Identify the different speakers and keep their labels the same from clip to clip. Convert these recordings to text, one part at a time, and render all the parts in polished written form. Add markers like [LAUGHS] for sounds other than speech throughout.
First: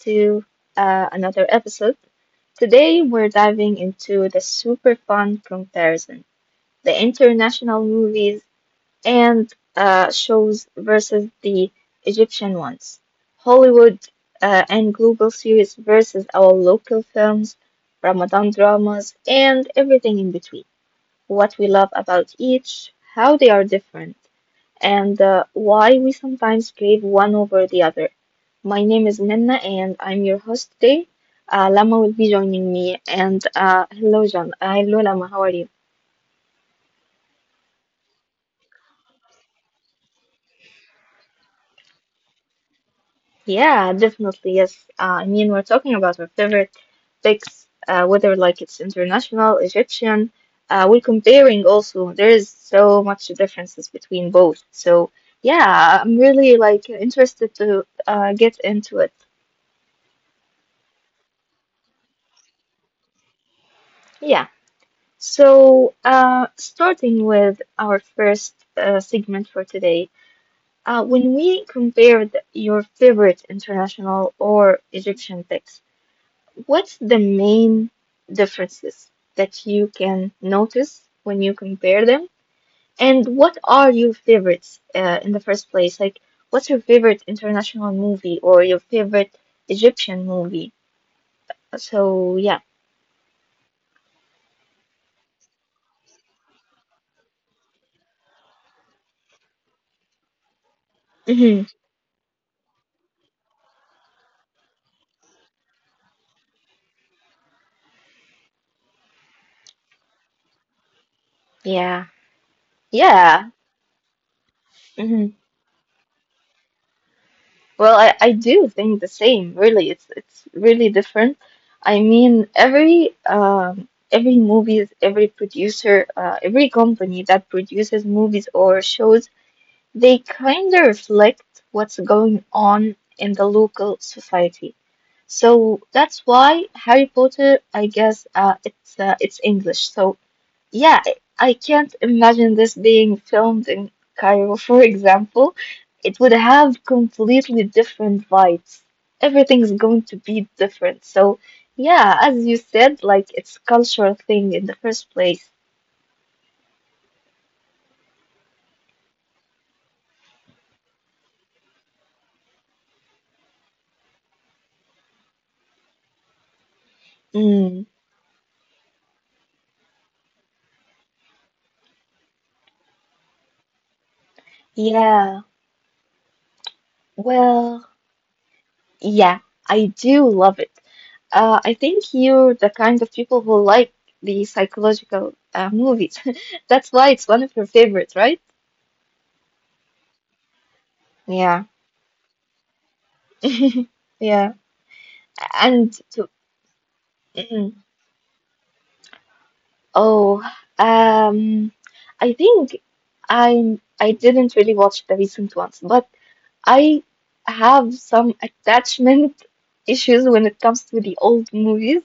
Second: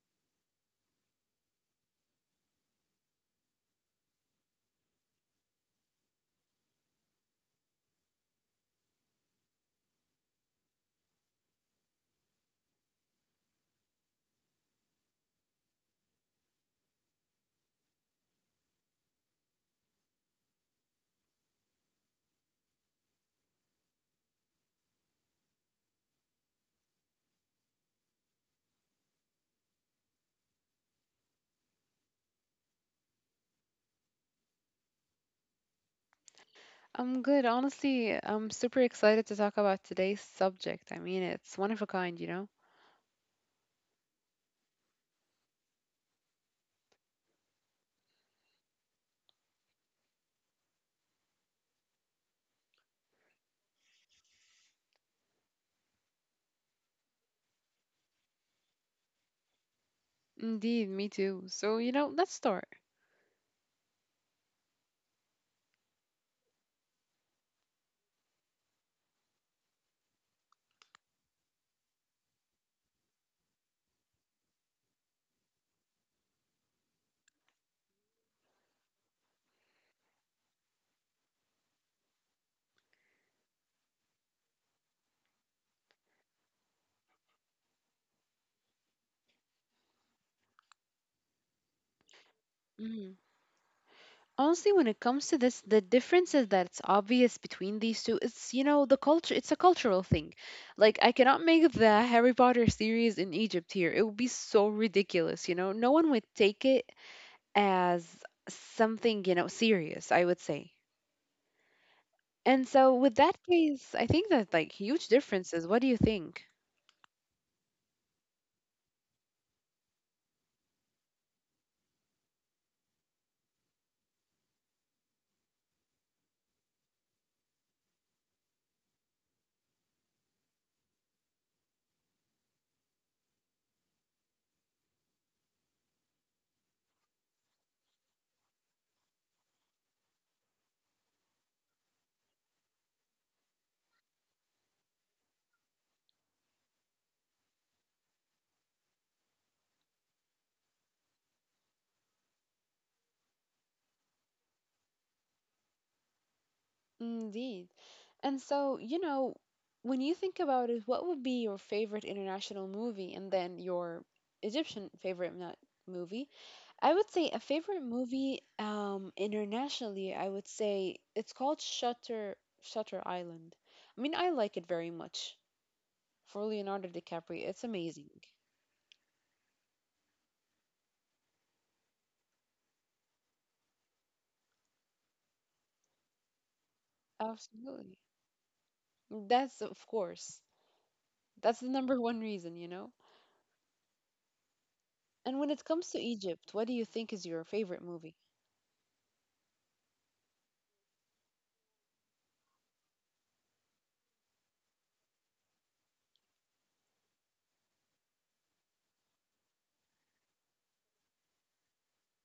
Speaker 1: to another episode. Today, we're diving into the super fun comparison the international movies and shows versus the Egyptian ones, Hollywood and global series versus our local films, Ramadan dramas, and everything in between. What we love about each, how they are different and why we sometimes crave one over the other. My name is Minna, and I'm your host today. Lama will be joining me, and hello, John. Hello, Lama. How are you?
Speaker 2: I'm good. Honestly, I'm super excited to talk about today's subject. I mean, it's one of a kind, you know?
Speaker 1: Yeah, definitely. Yes. I mean, we're talking about our favorite topics, whether like it's international, Egyptian. We're comparing also. There is so much differences between both. So yeah, I'm really like interested to get into it.
Speaker 2: Indeed, me too. So, you know, let's start.
Speaker 1: Yeah. So, starting with our first segment for today, when we compared your favorite international or Egyptian picks, what's the main differences that you can notice when you compare them? And what are your favorites in the first place? Like, what's your favorite international movie or your favorite Egyptian movie? So, yeah.
Speaker 2: Mhm. Honestly, when it comes to this, the differences that's obvious between these two, it's, you know, the culture, it's a cultural thing. Like, I cannot make
Speaker 1: Hmm.
Speaker 2: the Harry Potter series in Egypt here. It would be so ridiculous, you know? No one would take it as something, you know, serious, I would say.
Speaker 1: Yeah.
Speaker 2: And so, with that
Speaker 1: Yeah.
Speaker 2: case, I think that, like, huge
Speaker 1: Mm-hmm.
Speaker 2: differences. What do you think?
Speaker 1: Well, I do think the same, really. It's really different. I mean, every every movies, every producer, every company that produces movies or shows, they kind of reflect what's going on in the local society. So that's why Harry Potter, I guess, it's English. So yeah, I can't imagine this being filmed in Cairo, for example. It would have completely different vibes. Everything's going to be different. So, yeah, as you said, like it's a cultural thing in the first place.
Speaker 2: Indeed. And so, you know, when you think about it, what would be your favorite international movie and then your Egyptian favorite movie? I would say a favorite
Speaker 1: Mm,
Speaker 2: movie internationally, I would say it's called Shutter Island. I mean, I like it very much
Speaker 1: yeah,
Speaker 2: for Leonardo DiCaprio. It's
Speaker 1: well,
Speaker 2: amazing.
Speaker 1: yeah, I do love it. I think you're the kind of people who like the psychological movies. [LAUGHS] That's why it's one of your
Speaker 2: Absolutely.
Speaker 1: favorites, right?
Speaker 2: That's of course. That's the
Speaker 1: Yeah.
Speaker 2: number one reason, you know?
Speaker 1: [LAUGHS] Yeah.
Speaker 2: And when it comes to
Speaker 1: And to,
Speaker 2: Egypt, what do you think is your favorite
Speaker 1: mm,
Speaker 2: movie?
Speaker 1: oh, um, I think I didn't really watch the recent ones, but I have some attachment [LAUGHS] issues when it comes to the old movies.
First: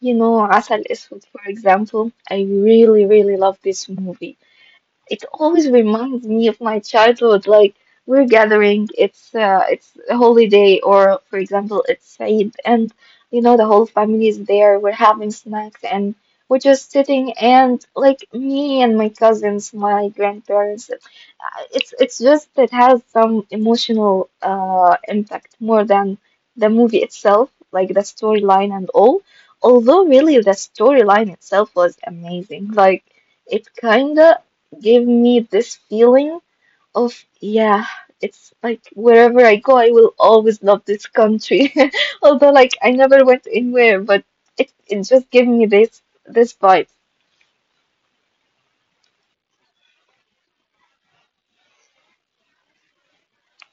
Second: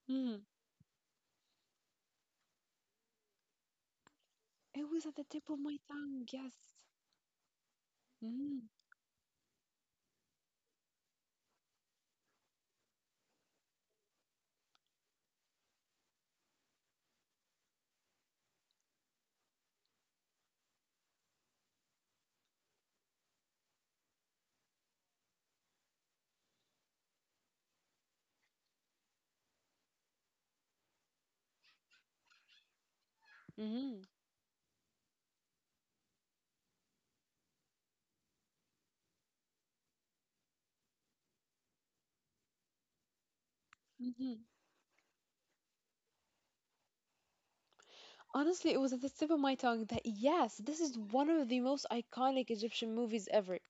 Speaker 1: You know, Asal Eswed, for example. I really, really love this movie.
Speaker 2: It was at the
Speaker 1: It
Speaker 2: tip of
Speaker 1: always
Speaker 2: my
Speaker 1: reminds
Speaker 2: tongue,
Speaker 1: me of
Speaker 2: yes.
Speaker 1: my childhood. Like we're
Speaker 2: Mm-hmm.
Speaker 1: gathering, it's a holiday, or for example, it's Eid, and you know the whole family is there. We're having snacks, and we're just sitting, and like me and my cousins, my grandparents, it's just it has some emotional impact more than the movie itself, like the storyline and all. Although really the storyline itself was amazing. Like it
Speaker 2: Mm-hmm.
Speaker 1: kinda gave me this feeling of, yeah, it's like wherever I go, I will always love this country. [LAUGHS] Although like I never went anywhere, but
Speaker 2: Mm-hmm.
Speaker 1: it just gave me this vibe.
Speaker 2: Honestly, it was at the tip of my tongue that, yes, this is one of the most iconic Egyptian movies ever.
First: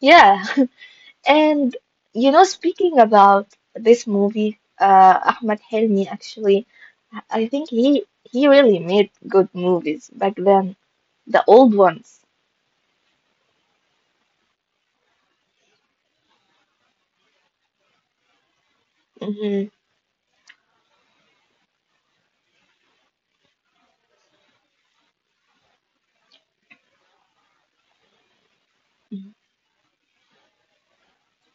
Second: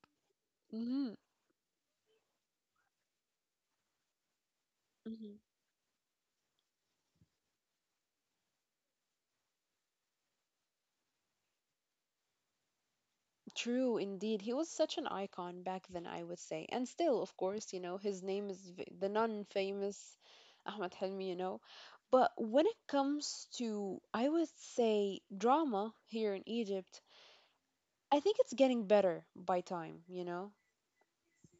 Speaker 1: Yeah.
Speaker 2: Mm-hmm.
Speaker 1: And, you know, speaking about this movie,
Speaker 2: Mm-hmm.
Speaker 1: Ahmed Helmi actually, I think he really made good movies back then, the old ones.
Speaker 2: True, indeed. He was such an icon back then, I would say. And still, of course, you know, his name is the
Speaker 1: Hmm.
Speaker 2: non-famous Ahmed Helmi, you know. But when it comes to, I would say, drama here in Egypt, I think it's getting better by time, you know.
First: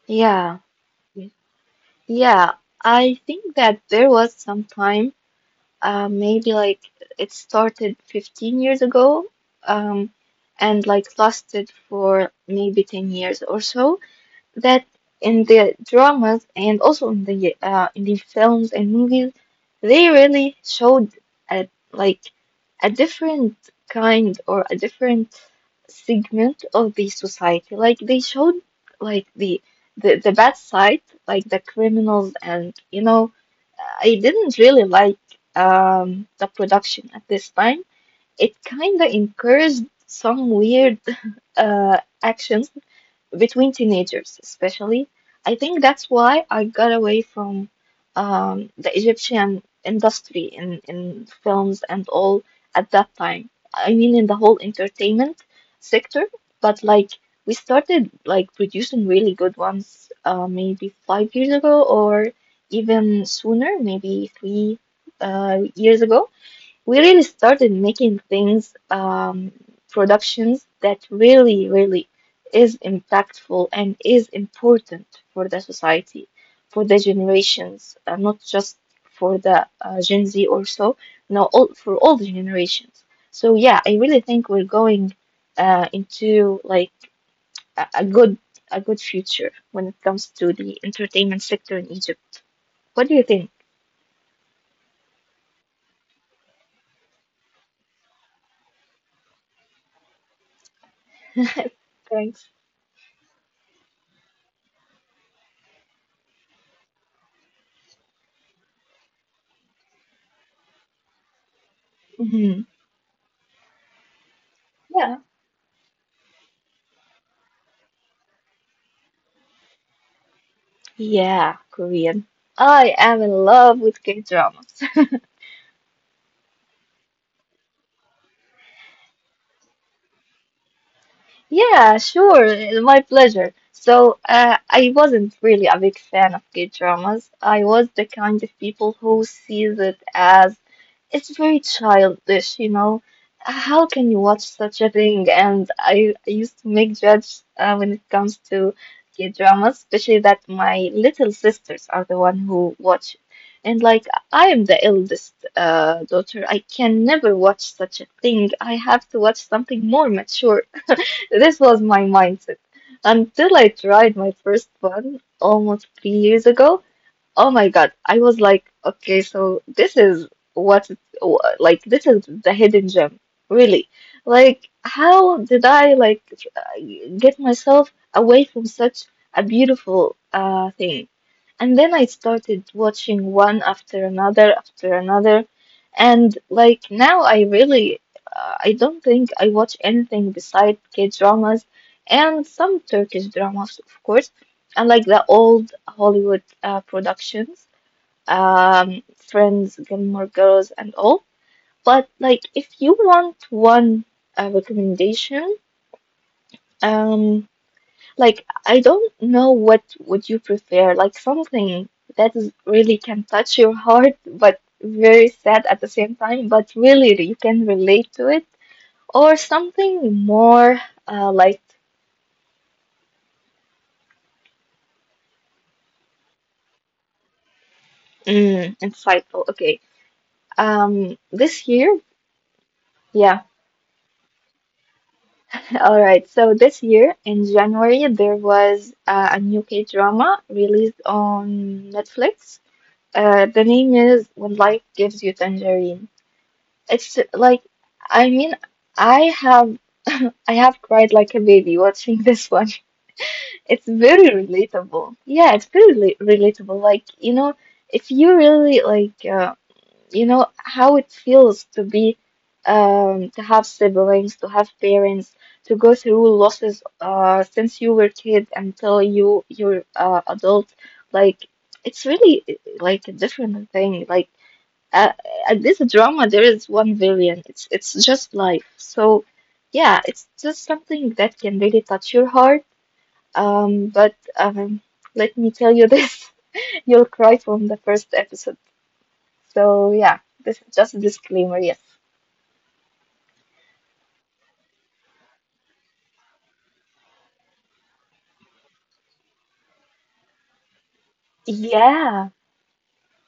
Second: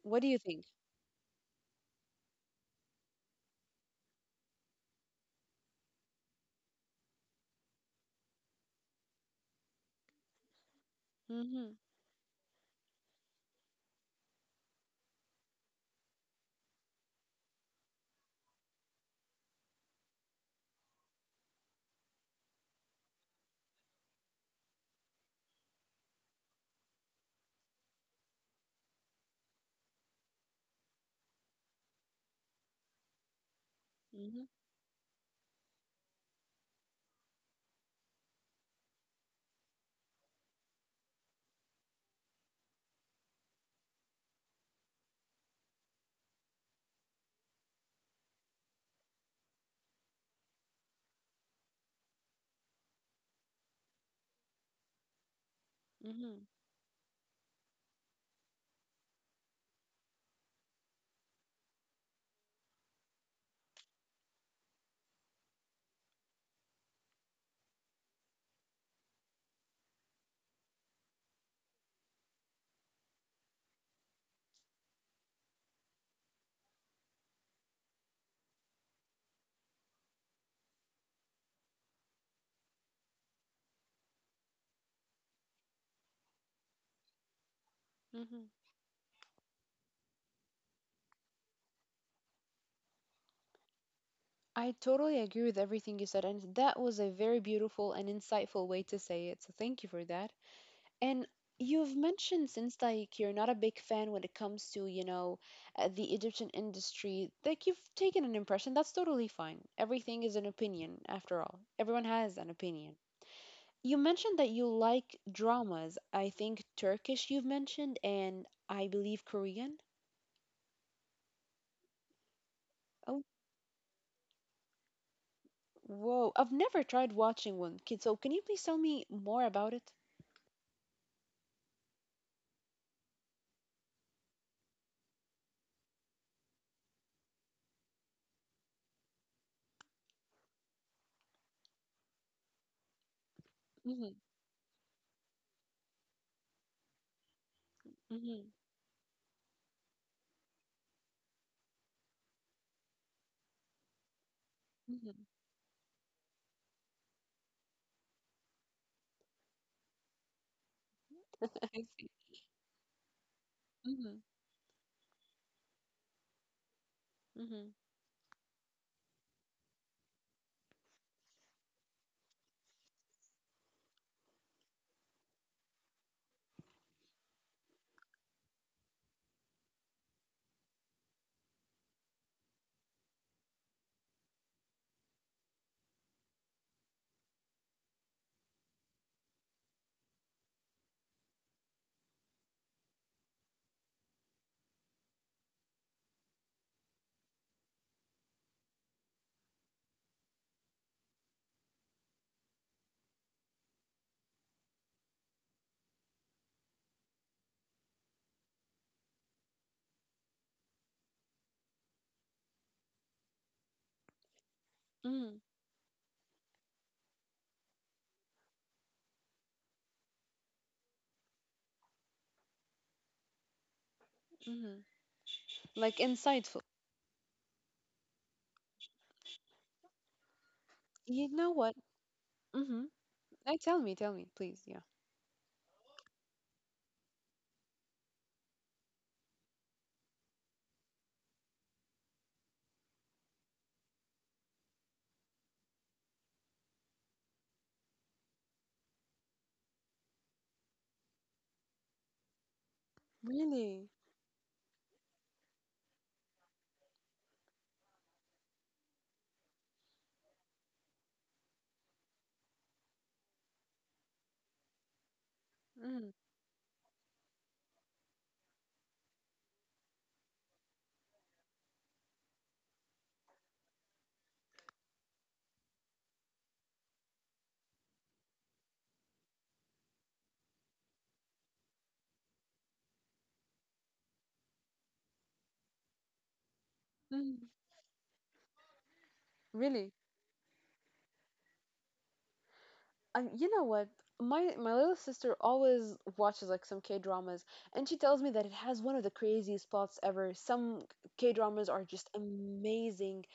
Speaker 2: What do you
Speaker 1: Yeah,
Speaker 2: think?
Speaker 1: yeah. I think that there was some time, maybe like it started 15 years ago, um, and like lasted
Speaker 2: Mm-hmm.
Speaker 1: for maybe 10 years or so, that in the dramas and also in the films and movies, they really showed a like a different kind or a different segment of the society. Like they showed like the bad side, like the criminals, and you know I didn't really like the production at this time. It kinda encouraged some weird [LAUGHS] actions between teenagers especially. I think that's why I got away from the Egyptian industry in films and all at that time. I mean, in the whole entertainment sector,
Speaker 2: hmm
Speaker 1: but like we started like producing really good ones, maybe 5 years ago or even sooner, maybe three years ago. We really started making things, productions that really, really is impactful and is important for the society, for the generations, not just for the Gen Z or so, no, for all the generations. So yeah, I really think we're going into like a,
Speaker 2: hmm
Speaker 1: a good a good future when it comes to the entertainment sector in Egypt. What do you think?
Speaker 2: I totally agree with everything you said, and that was a very beautiful and insightful way to say it. So thank you for that. And you've mentioned
Speaker 1: [LAUGHS]
Speaker 2: since
Speaker 1: Thanks.
Speaker 2: like you're not a big fan when it comes to, you know, the Egyptian industry, like you've taken an impression. That's totally fine. Everything is an opinion, after all. Everyone has an opinion.
Speaker 1: Mhm.
Speaker 2: You mentioned that you like
Speaker 1: Yeah.
Speaker 2: dramas. I think Turkish you've mentioned, and I believe Korean.
Speaker 1: Yeah, Korean.
Speaker 2: Oh,
Speaker 1: I am in love with K-dramas. [LAUGHS]
Speaker 2: whoa, I've never tried watching one. Kid, so can you please tell me more about it?
Speaker 1: Yeah, sure, my pleasure. So, I wasn't really a big fan of K-dramas. I was the kind of people who sees it as it's very childish, you know. How
Speaker 2: Mm-hmm.
Speaker 1: can you watch such a thing? And I used to make judge when it
Speaker 2: Mm-hmm.
Speaker 1: comes to K dramas, especially that my little sisters are the one who watch it. And like I am the
Speaker 2: Mm-hmm.
Speaker 1: eldest daughter, I can never watch such a thing. I have to watch something more mature. [LAUGHS]
Speaker 2: [LAUGHS]
Speaker 1: This
Speaker 2: I
Speaker 1: was
Speaker 2: see.
Speaker 1: my mindset until I
Speaker 2: Mm-hmm.
Speaker 1: tried my first one almost 3 years ago. Oh
Speaker 2: Mm-hmm.
Speaker 1: my God. I was like, okay, so this is what, it- wh- like, this is the hidden gem, really. Like, how did I, like, uh, get myself away from such a beautiful thing? And then I started watching one after another, after another. And, like, now, I don't think I watch anything beside K-dramas and some Turkish dramas, of course, unlike the old Hollywood productions, Friends, Gilmore Girls, and all. But like, if you want one recommendation, um, like I don't know what would you prefer, like something that is really can touch your heart, but very
Speaker 2: Mm-hmm.
Speaker 1: sad at the same time, but really you can relate to it, or something more like,
Speaker 2: Mm-hmm. Like insightful.
Speaker 1: insightful. Okay,
Speaker 2: You know
Speaker 1: this
Speaker 2: what?
Speaker 1: year.
Speaker 2: Mm-hmm.
Speaker 1: Yeah,
Speaker 2: I Tell me, tell me, please. Yeah.
Speaker 1: all right, so this year in January, there was a new K-drama released on Netflix. The name is When Life Gives You Tangerine. It's like, I mean, I have [LAUGHS] I have cried like a baby watching this one. [LAUGHS] It's
Speaker 2: Really?
Speaker 1: very relatable. Yeah, it's very relatable. Like, you know, if you really like, you know how it feels to be, to have siblings, to have parents, to go
Speaker 2: Mm-hmm.
Speaker 1: through losses since you were kid until you're adult, like it's really, like a different thing, like uh, at this drama there is 1 billion, it's just life. So yeah, it's just something that can really touch your heart, but let me tell you, [LAUGHS] this, you'll cry
Speaker 2: mm
Speaker 1: from the first episode,
Speaker 2: Really?
Speaker 1: so yeah, this is just a disclaimer. Yes.
Speaker 2: You know what? My little sister always watches like some K dramas, and she tells me that it has one of the craziest plots ever. Some K dramas are just
Speaker 1: Yeah.
Speaker 2: amazing,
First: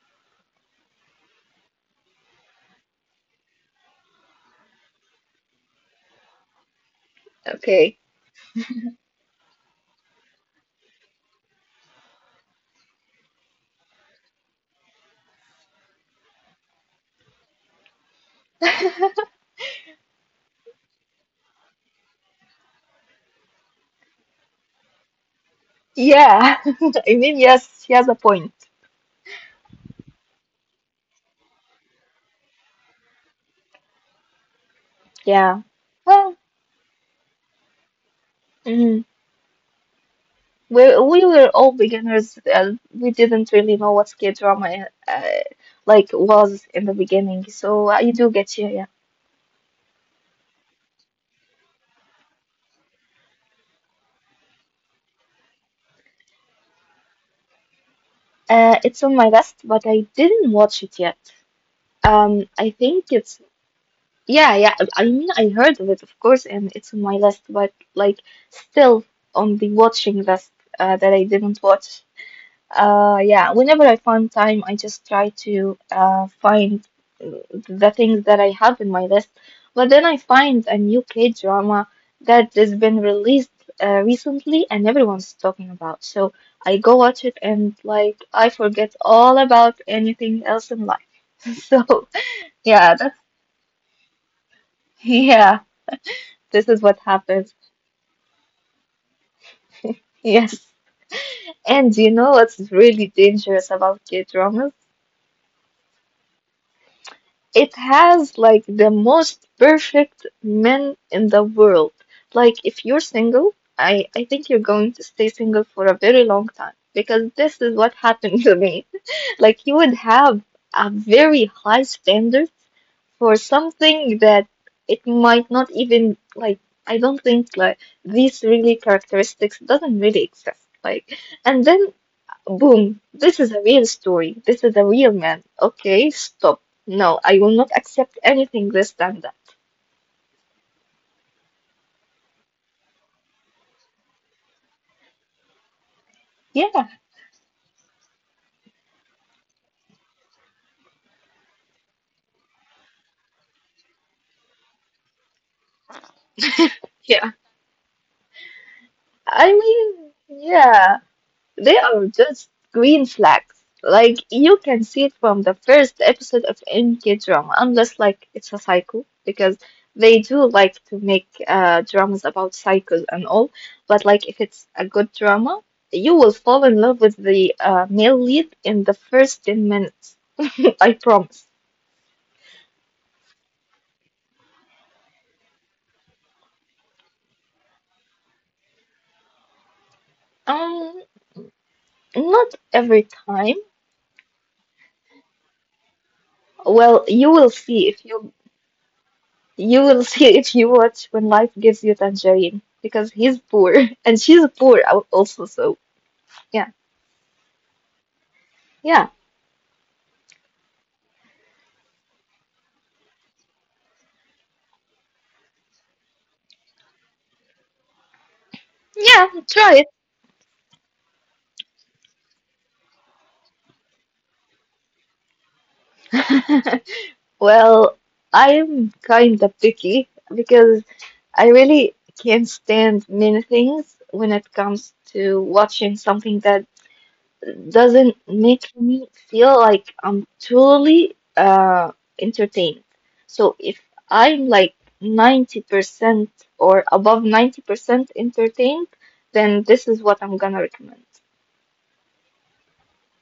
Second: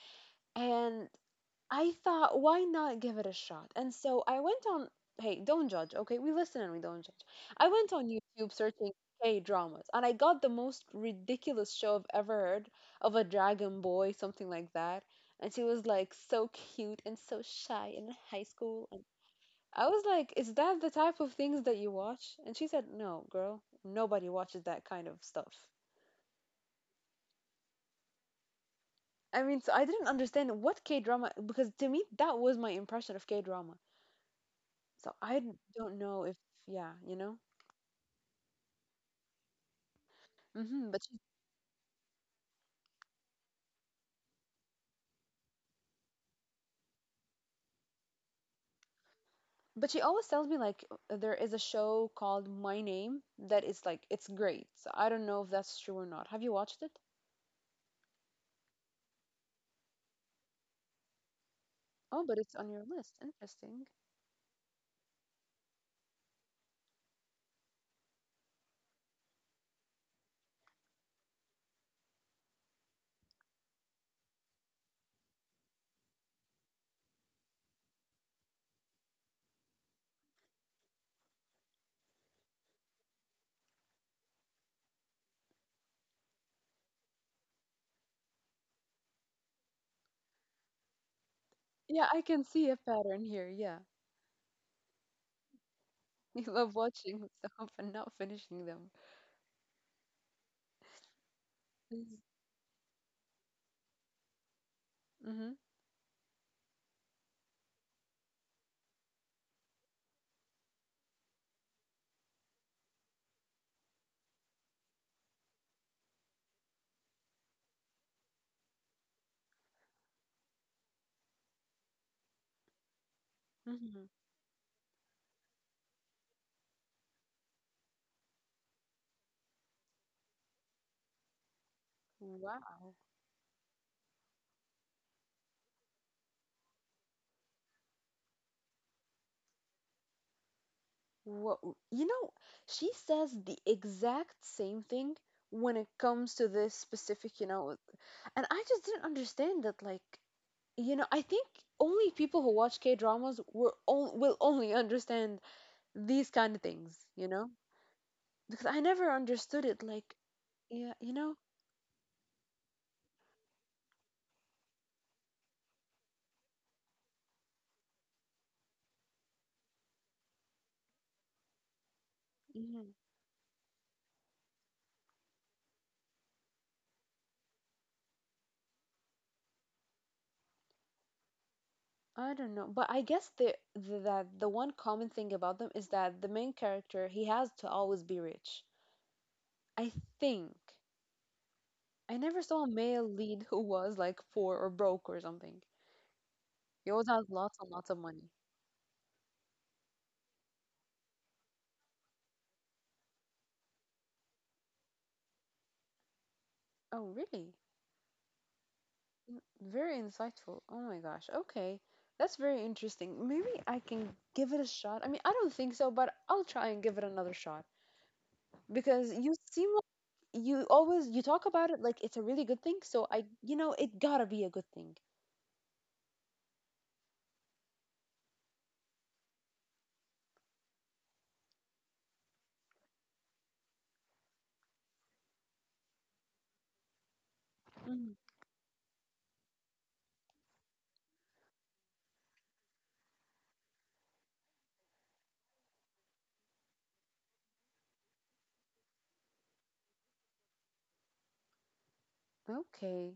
Speaker 2: and I thought, why not give it a shot? And so I went on. Hey, don't judge, okay? We listen and we don't judge. I went
Speaker 1: Okay.
Speaker 2: on YouTube searching K dramas, and I got the most ridiculous show I've ever heard of, a dragon boy, something like that. And she was like so cute and so shy and in high school. And I was like, is that the type of things that you watch? And she said, no, girl, nobody watches that kind of stuff.
Speaker 1: Yeah. [LAUGHS] I mean, yes, she has a point.
Speaker 2: I mean, so I didn't understand what K drama, because to me that was my impression of K drama. So
Speaker 1: Yeah.
Speaker 2: don't know
Speaker 1: Well,
Speaker 2: if yeah, you know.
Speaker 1: mm, we
Speaker 2: But
Speaker 1: we were all beginners. We didn't really know what K-drama like was in the beginning. So I do get you. Yeah.
Speaker 2: she always tells me like there is a show called My Name that is like it's great. So I don't know if that's true or not. Have you watched it?
Speaker 1: It's on my list, but I didn't watch it yet.
Speaker 2: Oh, but it's
Speaker 1: I
Speaker 2: on your
Speaker 1: think
Speaker 2: list.
Speaker 1: it's.
Speaker 2: Interesting.
Speaker 1: Yeah, yeah. I mean, I heard of it, of course, and it's on my list, but like still on the watching list that I didn't watch. Yeah, whenever I find time, I just try to find uh, the things that I have in my list. But then I find a new K drama that has been released recently, and everyone's talking about. So I go watch it, and like I forget all about anything else in life. [LAUGHS] So
Speaker 2: Yeah, I can see a
Speaker 1: yeah, that's
Speaker 2: pattern here. Yeah. [LAUGHS]
Speaker 1: [LAUGHS] yeah.
Speaker 2: You
Speaker 1: This is
Speaker 2: love
Speaker 1: what
Speaker 2: watching [LAUGHS]
Speaker 1: happens.
Speaker 2: stuff and not finishing them.
Speaker 1: Yes. And you know what's really dangerous about K-dramas?
Speaker 2: Mm-hmm.
Speaker 1: It has like the most perfect men in the world. Like if you're single, I think you're going to stay single for a very long time, because this is what happened [LAUGHS] to me. Like you would have a very high standard for
Speaker 2: Mm-hmm.
Speaker 1: something that it might not even, like, I don't think like these really characteristics doesn't really exist. Like, and then,
Speaker 2: Wow.
Speaker 1: boom, this is a real story. This is a real man. Okay, stop. No, I will not accept anything less than that.
Speaker 2: What, you know, she says the exact same thing when it comes to this
Speaker 1: Yeah,
Speaker 2: specific, you know, and I just didn't understand that, like, you know, I think only people who watch K dramas will only understand these kind of things, you know,
Speaker 1: yeah.
Speaker 2: because I never understood it.
Speaker 1: I
Speaker 2: Like,
Speaker 1: mean,
Speaker 2: yeah, you know,
Speaker 1: yeah. They are just green flags. Like you can see it from the first episode of MK drama, unless like it's a cycle, because they do like to make dramas about
Speaker 2: mhm,
Speaker 1: cycles and all. But like if it's a good drama, you will fall in love with the male lead in the first 10 minutes. [LAUGHS] I promise.
Speaker 2: I don't know, but I guess the one common thing about them is that the main character he has to always be rich. I think
Speaker 1: Um,
Speaker 2: I never
Speaker 1: not
Speaker 2: saw a male
Speaker 1: every
Speaker 2: lead who
Speaker 1: time.
Speaker 2: was like poor or broke or something. He
Speaker 1: Well,
Speaker 2: always has
Speaker 1: you will
Speaker 2: lots and lots
Speaker 1: see
Speaker 2: of
Speaker 1: if
Speaker 2: money.
Speaker 1: you You will [LAUGHS] see if you watch When Life Gives You Tangerine, because he's poor [LAUGHS] and she's poor, also. So, yeah,
Speaker 2: Oh, really?
Speaker 1: yeah,
Speaker 2: Mm, very insightful. Oh my gosh. Okay. That's very interesting. Maybe I can give it a shot. I mean, I don't think so, but I'll try and give it another shot because
Speaker 1: yeah,
Speaker 2: you
Speaker 1: try
Speaker 2: seem
Speaker 1: it.
Speaker 2: like you always you talk about it like it's a really good thing, so I you know, it gotta be a good thing.
Speaker 1: [LAUGHS] Well, I'm kind of picky, because I really can't stand many things when it comes to watching something that doesn't
Speaker 2: Mm.
Speaker 1: make me feel like I'm truly entertained. So if I'm like 90% or above 90% entertained, then this is what I'm gonna recommend.
Speaker 2: Okay.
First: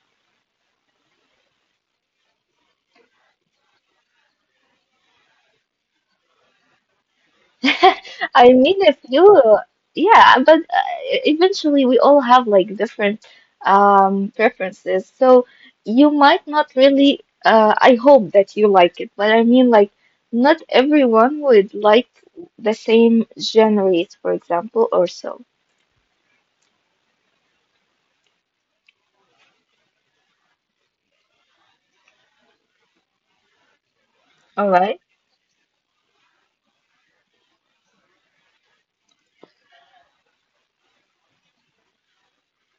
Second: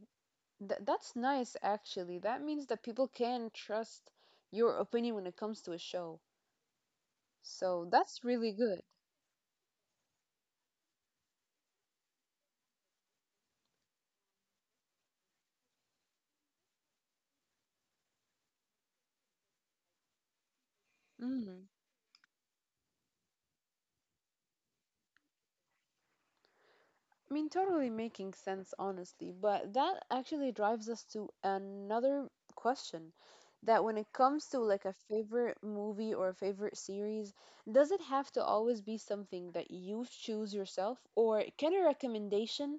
Speaker 2: Th That's nice actually. That means that people can trust your opinion when it comes to a show. So that's
Speaker 1: [LAUGHS] I
Speaker 2: really
Speaker 1: mean, if you, yeah, but eventually we all have like different preferences. So you might not really, I hope that you like it, but I mean, like, not everyone
Speaker 2: good.
Speaker 1: would like the same genres, for example, or so.
Speaker 2: I mean, totally making sense, honestly, but that actually drives us to another question that when it comes to
Speaker 1: All
Speaker 2: like a
Speaker 1: right.
Speaker 2: favorite movie or a favorite series, does it have to always be something that you choose yourself, or can a recommendation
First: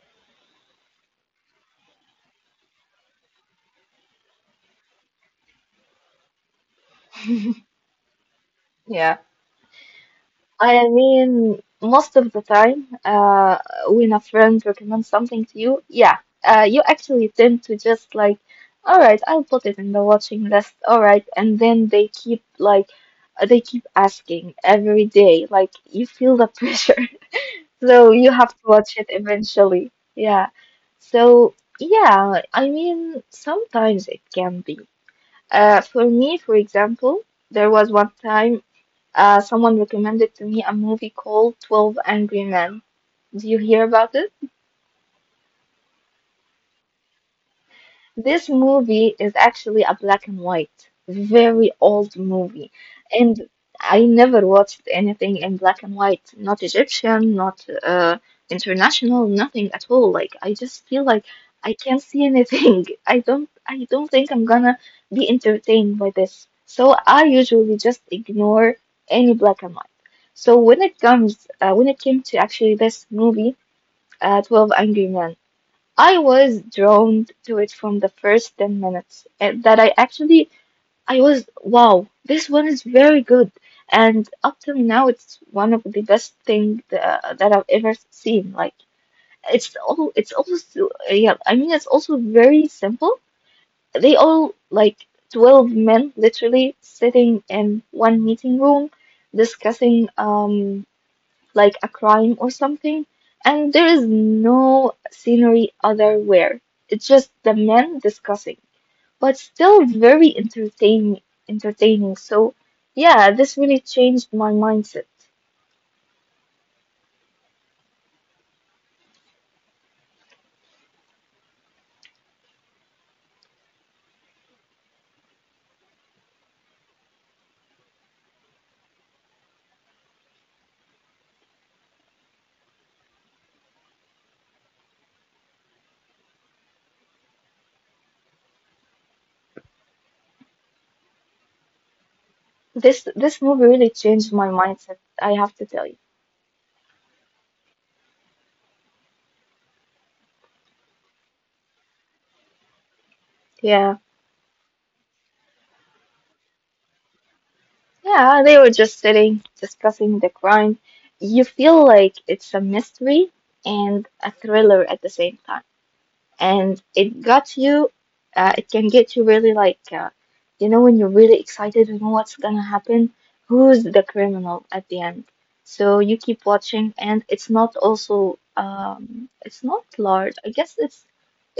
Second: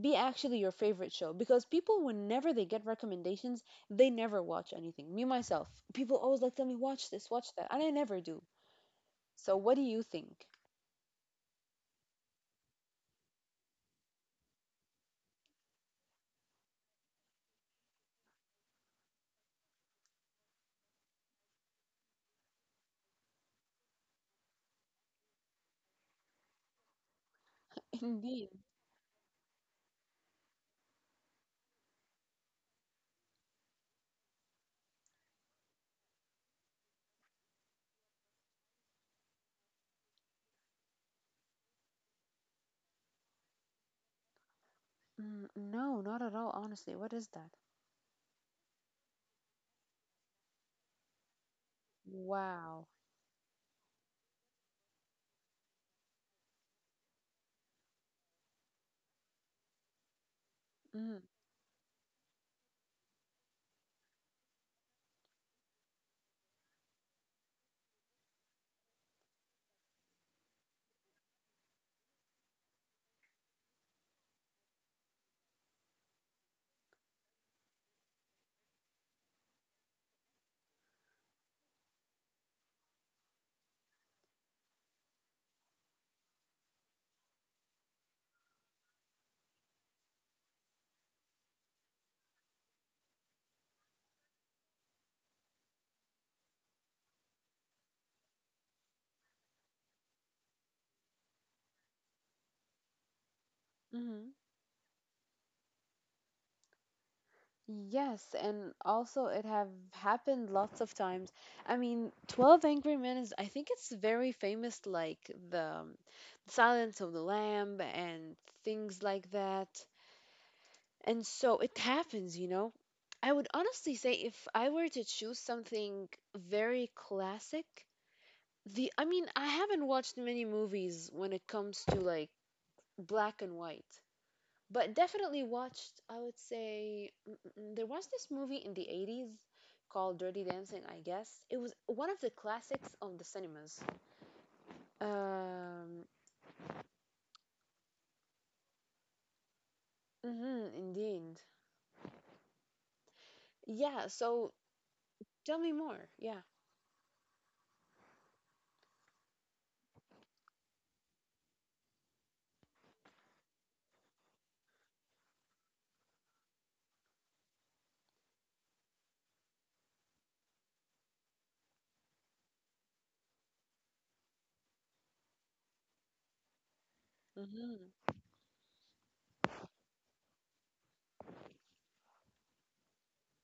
Speaker 2: be actually your favorite show? Because people, whenever they get recommendations, they never watch anything. Me, myself, people always like tell me, watch this, watch that, and I never do. So, what do you think?
Speaker 1: I mean, most of the time, when a friend recommends something to you, yeah, you actually tend to just like, all right, I'll put it in the watching list, all right, and then they keep asking every day, like you feel the [LAUGHS] pressure,
Speaker 2: [LAUGHS]
Speaker 1: so you
Speaker 2: Indeed.
Speaker 1: have to watch it eventually. Yeah, so yeah, I mean, sometimes it can be. For me, for example, there was one time. Someone recommended to me a movie called 12 Angry Men. Do you hear about it?
Speaker 2: Mm, no, not at all, honestly. What is that?
Speaker 1: This movie is actually a black and white, very old movie.
Speaker 2: Wow.
Speaker 1: And I never watched anything in black and white, not Egyptian, not international, nothing at all. Like I just feel
Speaker 2: Mm,
Speaker 1: like I can't see anything. [LAUGHS] I don't think I'm gonna be entertained by this. So I usually just ignore any black and white. So when it comes when it came to actually this movie, 12 Angry Men. I was drawn to it from the first 10 minutes, and that I actually I was, wow, this one is very good, and up till now it's one of the best things that I've ever seen. Like it's also, yeah, I mean it's also very simple. They all, like, 12 men literally sitting in one meeting room discussing like a crime or something. And there is
Speaker 2: hmm.
Speaker 1: no scenery otherwhere. It's just the men
Speaker 2: Yes, and
Speaker 1: discussing,
Speaker 2: also it
Speaker 1: but
Speaker 2: have
Speaker 1: still
Speaker 2: happened
Speaker 1: very
Speaker 2: lots of times.
Speaker 1: entertaining.
Speaker 2: I mean,
Speaker 1: Entertaining.
Speaker 2: 12
Speaker 1: So
Speaker 2: Angry Men is I
Speaker 1: yeah,
Speaker 2: think
Speaker 1: this
Speaker 2: it's
Speaker 1: really
Speaker 2: very
Speaker 1: changed
Speaker 2: famous
Speaker 1: my
Speaker 2: like
Speaker 1: mindset.
Speaker 2: the Silence of the Lamb and things like that. And so it happens, you know. I would honestly say if I were to choose something very classic, the I mean, I haven't watched many movies when it comes to like black and white. But definitely watched, I would say, there was this movie in the 80s called Dirty Dancing. I guess it was one of the classics of the cinemas.
Speaker 1: This movie really changed my
Speaker 2: um
Speaker 1: mindset. I have to tell you.
Speaker 2: mhm, Indeed, yeah. So
Speaker 1: Yeah,
Speaker 2: tell me more, yeah.
Speaker 1: yeah, they were just sitting discussing the crime. You feel like it's a mystery and a thriller at the same time. And it got you, it can get you really like, you know, when you're really excited, you know what's gonna happen, who's the criminal at the end. So
Speaker 2: hmm
Speaker 1: you keep watching, and it's not large, I guess. it's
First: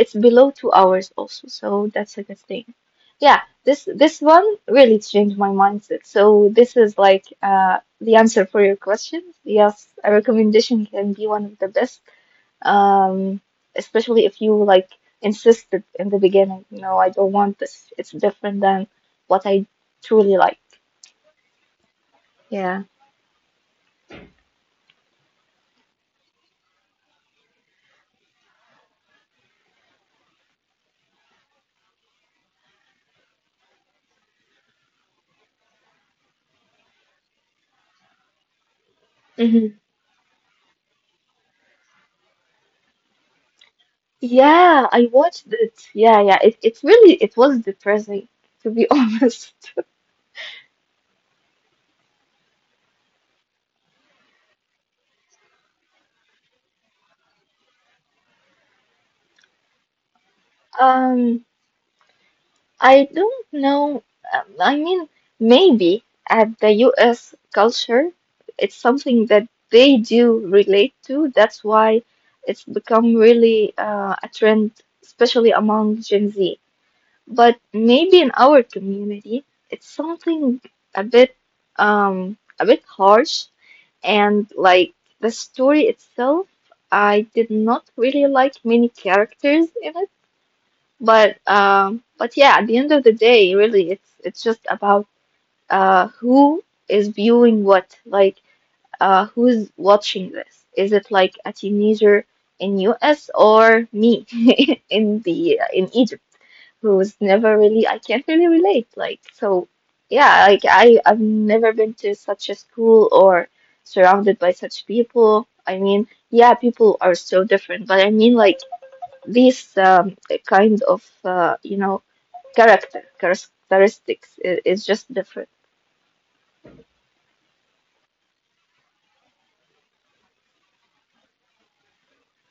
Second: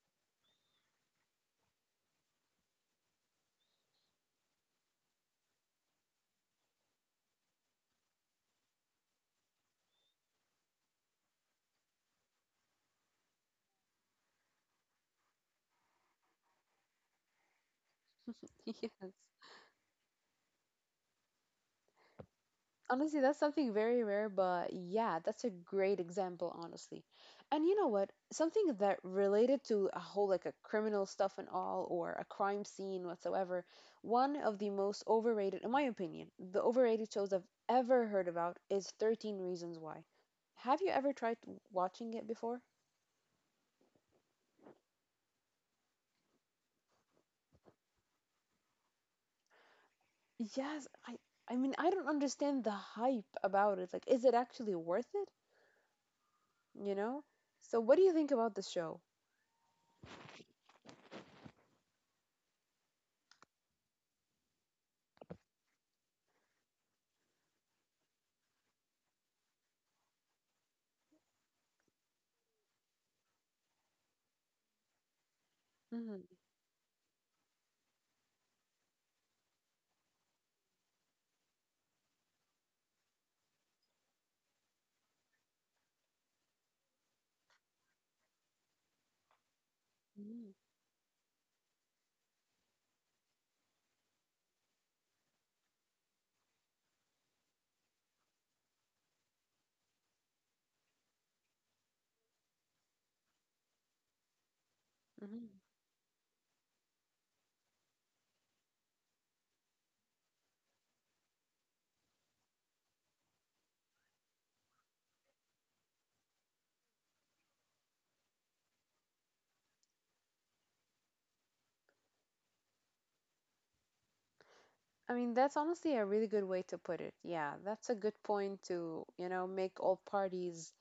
Speaker 1: it's below 2 hours also, so that's a good thing. Yeah, this one really changed my mindset, so this is like the answer for your question. Yes, a recommendation can be one of the best. um, Especially if you like insisted in the beginning, you know, I don't want this. It's
Speaker 2: [LAUGHS]
Speaker 1: different
Speaker 2: yes.
Speaker 1: than what I truly like. Yeah.
Speaker 2: Honestly, that's something very rare, but yeah, that's a great example, honestly. And you know what? Something that related to a whole like a criminal stuff and all, or a crime scene whatsoever, one of the most overrated, in my opinion, the overrated shows I've ever heard about is
Speaker 1: Hmm.
Speaker 2: 13 Reasons Why. Have you ever tried watching it before?
Speaker 1: Yeah, I watched it. Yeah, yeah. It really, it was depressing to be [LAUGHS] honest.
Speaker 2: Yes, I mean I don't understand the hype about it. Like, is it actually worth it? You know? So what do you think about the show?
Speaker 1: Um, I don't know. I mean, maybe at the US culture, it's something that they do relate to. That's why it's become really a trend, especially among Gen Z. But
Speaker 2: Mm-hmm.
Speaker 1: maybe in our community, it's something a bit, a bit harsh. And like the story itself, I did not really like many characters in it. But yeah, at the end of the day, really, it's just about who is viewing what. Like, who's watching this? Is it like a teenager in US, or me [LAUGHS] in the in Egypt? Who was
Speaker 2: Mm-hmm.
Speaker 1: never really, I can't really relate, like. So yeah, like, I've never been to such a school or surrounded by such people. I mean, yeah, people are so different, but I mean like these, kind of, you know, characteristics is just different.
Speaker 2: I mean, that's honestly a really good way to put it. Yeah, that's a good point to, you know, make all parties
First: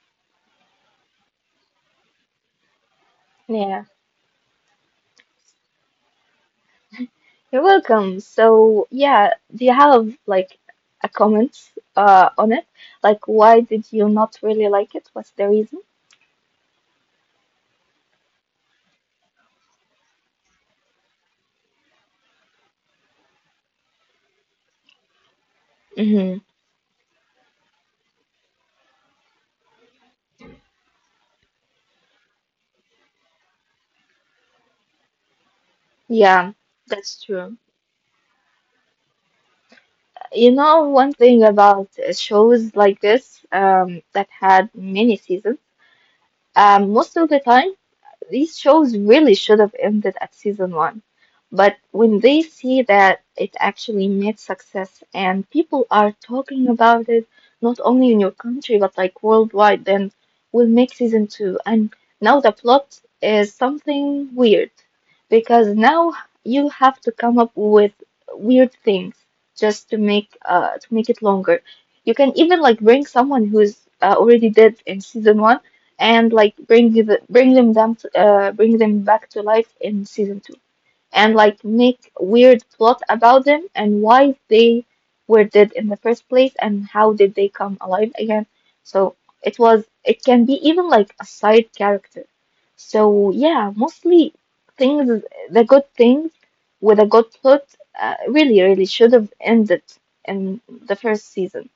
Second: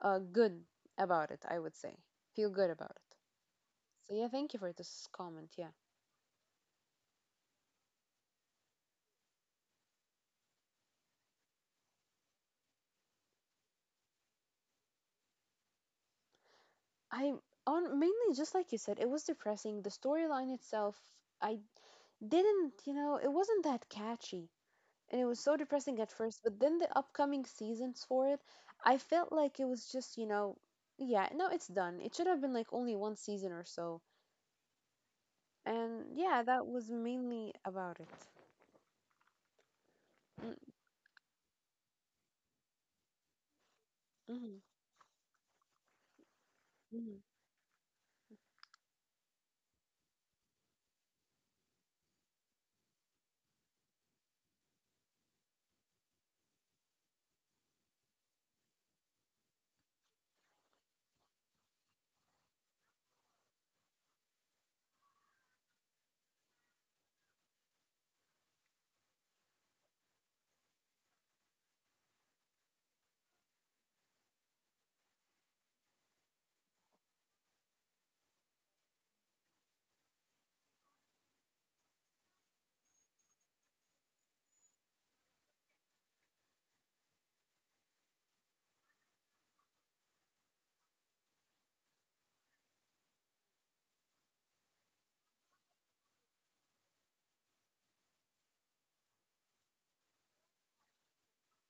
Speaker 2: good about it, I would say. Feel good about it.
Speaker 1: Yeah,
Speaker 2: So yeah, thank you for this comment. Yeah.
Speaker 1: you're welcome. So yeah, do you have like a comment on it, like why did you not really like it, what's the reason?
Speaker 2: I on mainly just like you said, it was depressing. The storyline itself, I didn't, you know, it wasn't that catchy. And it was so depressing at first,
Speaker 1: Mm-hmm.
Speaker 2: but then the upcoming seasons for it, I felt like it was just, you know, yeah, no, it's done. It should have been like only one season or so. And yeah,
Speaker 1: Yeah,
Speaker 2: that was
Speaker 1: that's
Speaker 2: mainly
Speaker 1: true.
Speaker 2: about it.
Speaker 1: You
Speaker 2: Mm,
Speaker 1: know, one thing about shows like this, that
Speaker 2: mhm,
Speaker 1: had many seasons, most
Speaker 2: mhm,
Speaker 1: of the time these shows really should have ended at season one. But when they see that it actually made success and people are talking about it, not only in your country, but like worldwide, then we'll make season two. And now the plot is something weird, because now you have to come up with weird things just to make it longer. You can even like bring someone who's already dead in season one, and like bring them to, bring them back to life in season two, and like make weird plot about them and why they were dead in the first place and how did they come alive again. So it was, it can be even like a side character. So yeah, mostly things the good things with a good plot, really really should have ended in the first season.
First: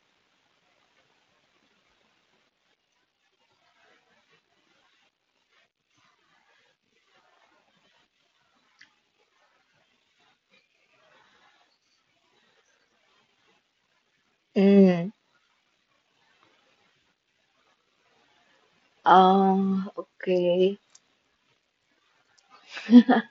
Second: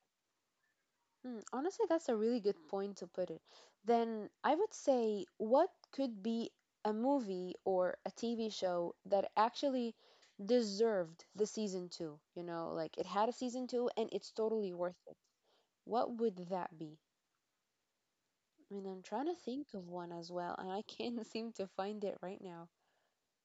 Speaker 2: mm. Honestly, that's a really good point to put it. Then I would say, what could be a movie or a TV show that actually deserved the season two? You know, like it had a season two and it's totally worth it.
Speaker 1: Mm.
Speaker 2: What would that be? I mean, I'm trying to think of one as well, and
Speaker 1: Okay.
Speaker 2: I can't [LAUGHS] seem to find it right now.
Speaker 1: [LAUGHS]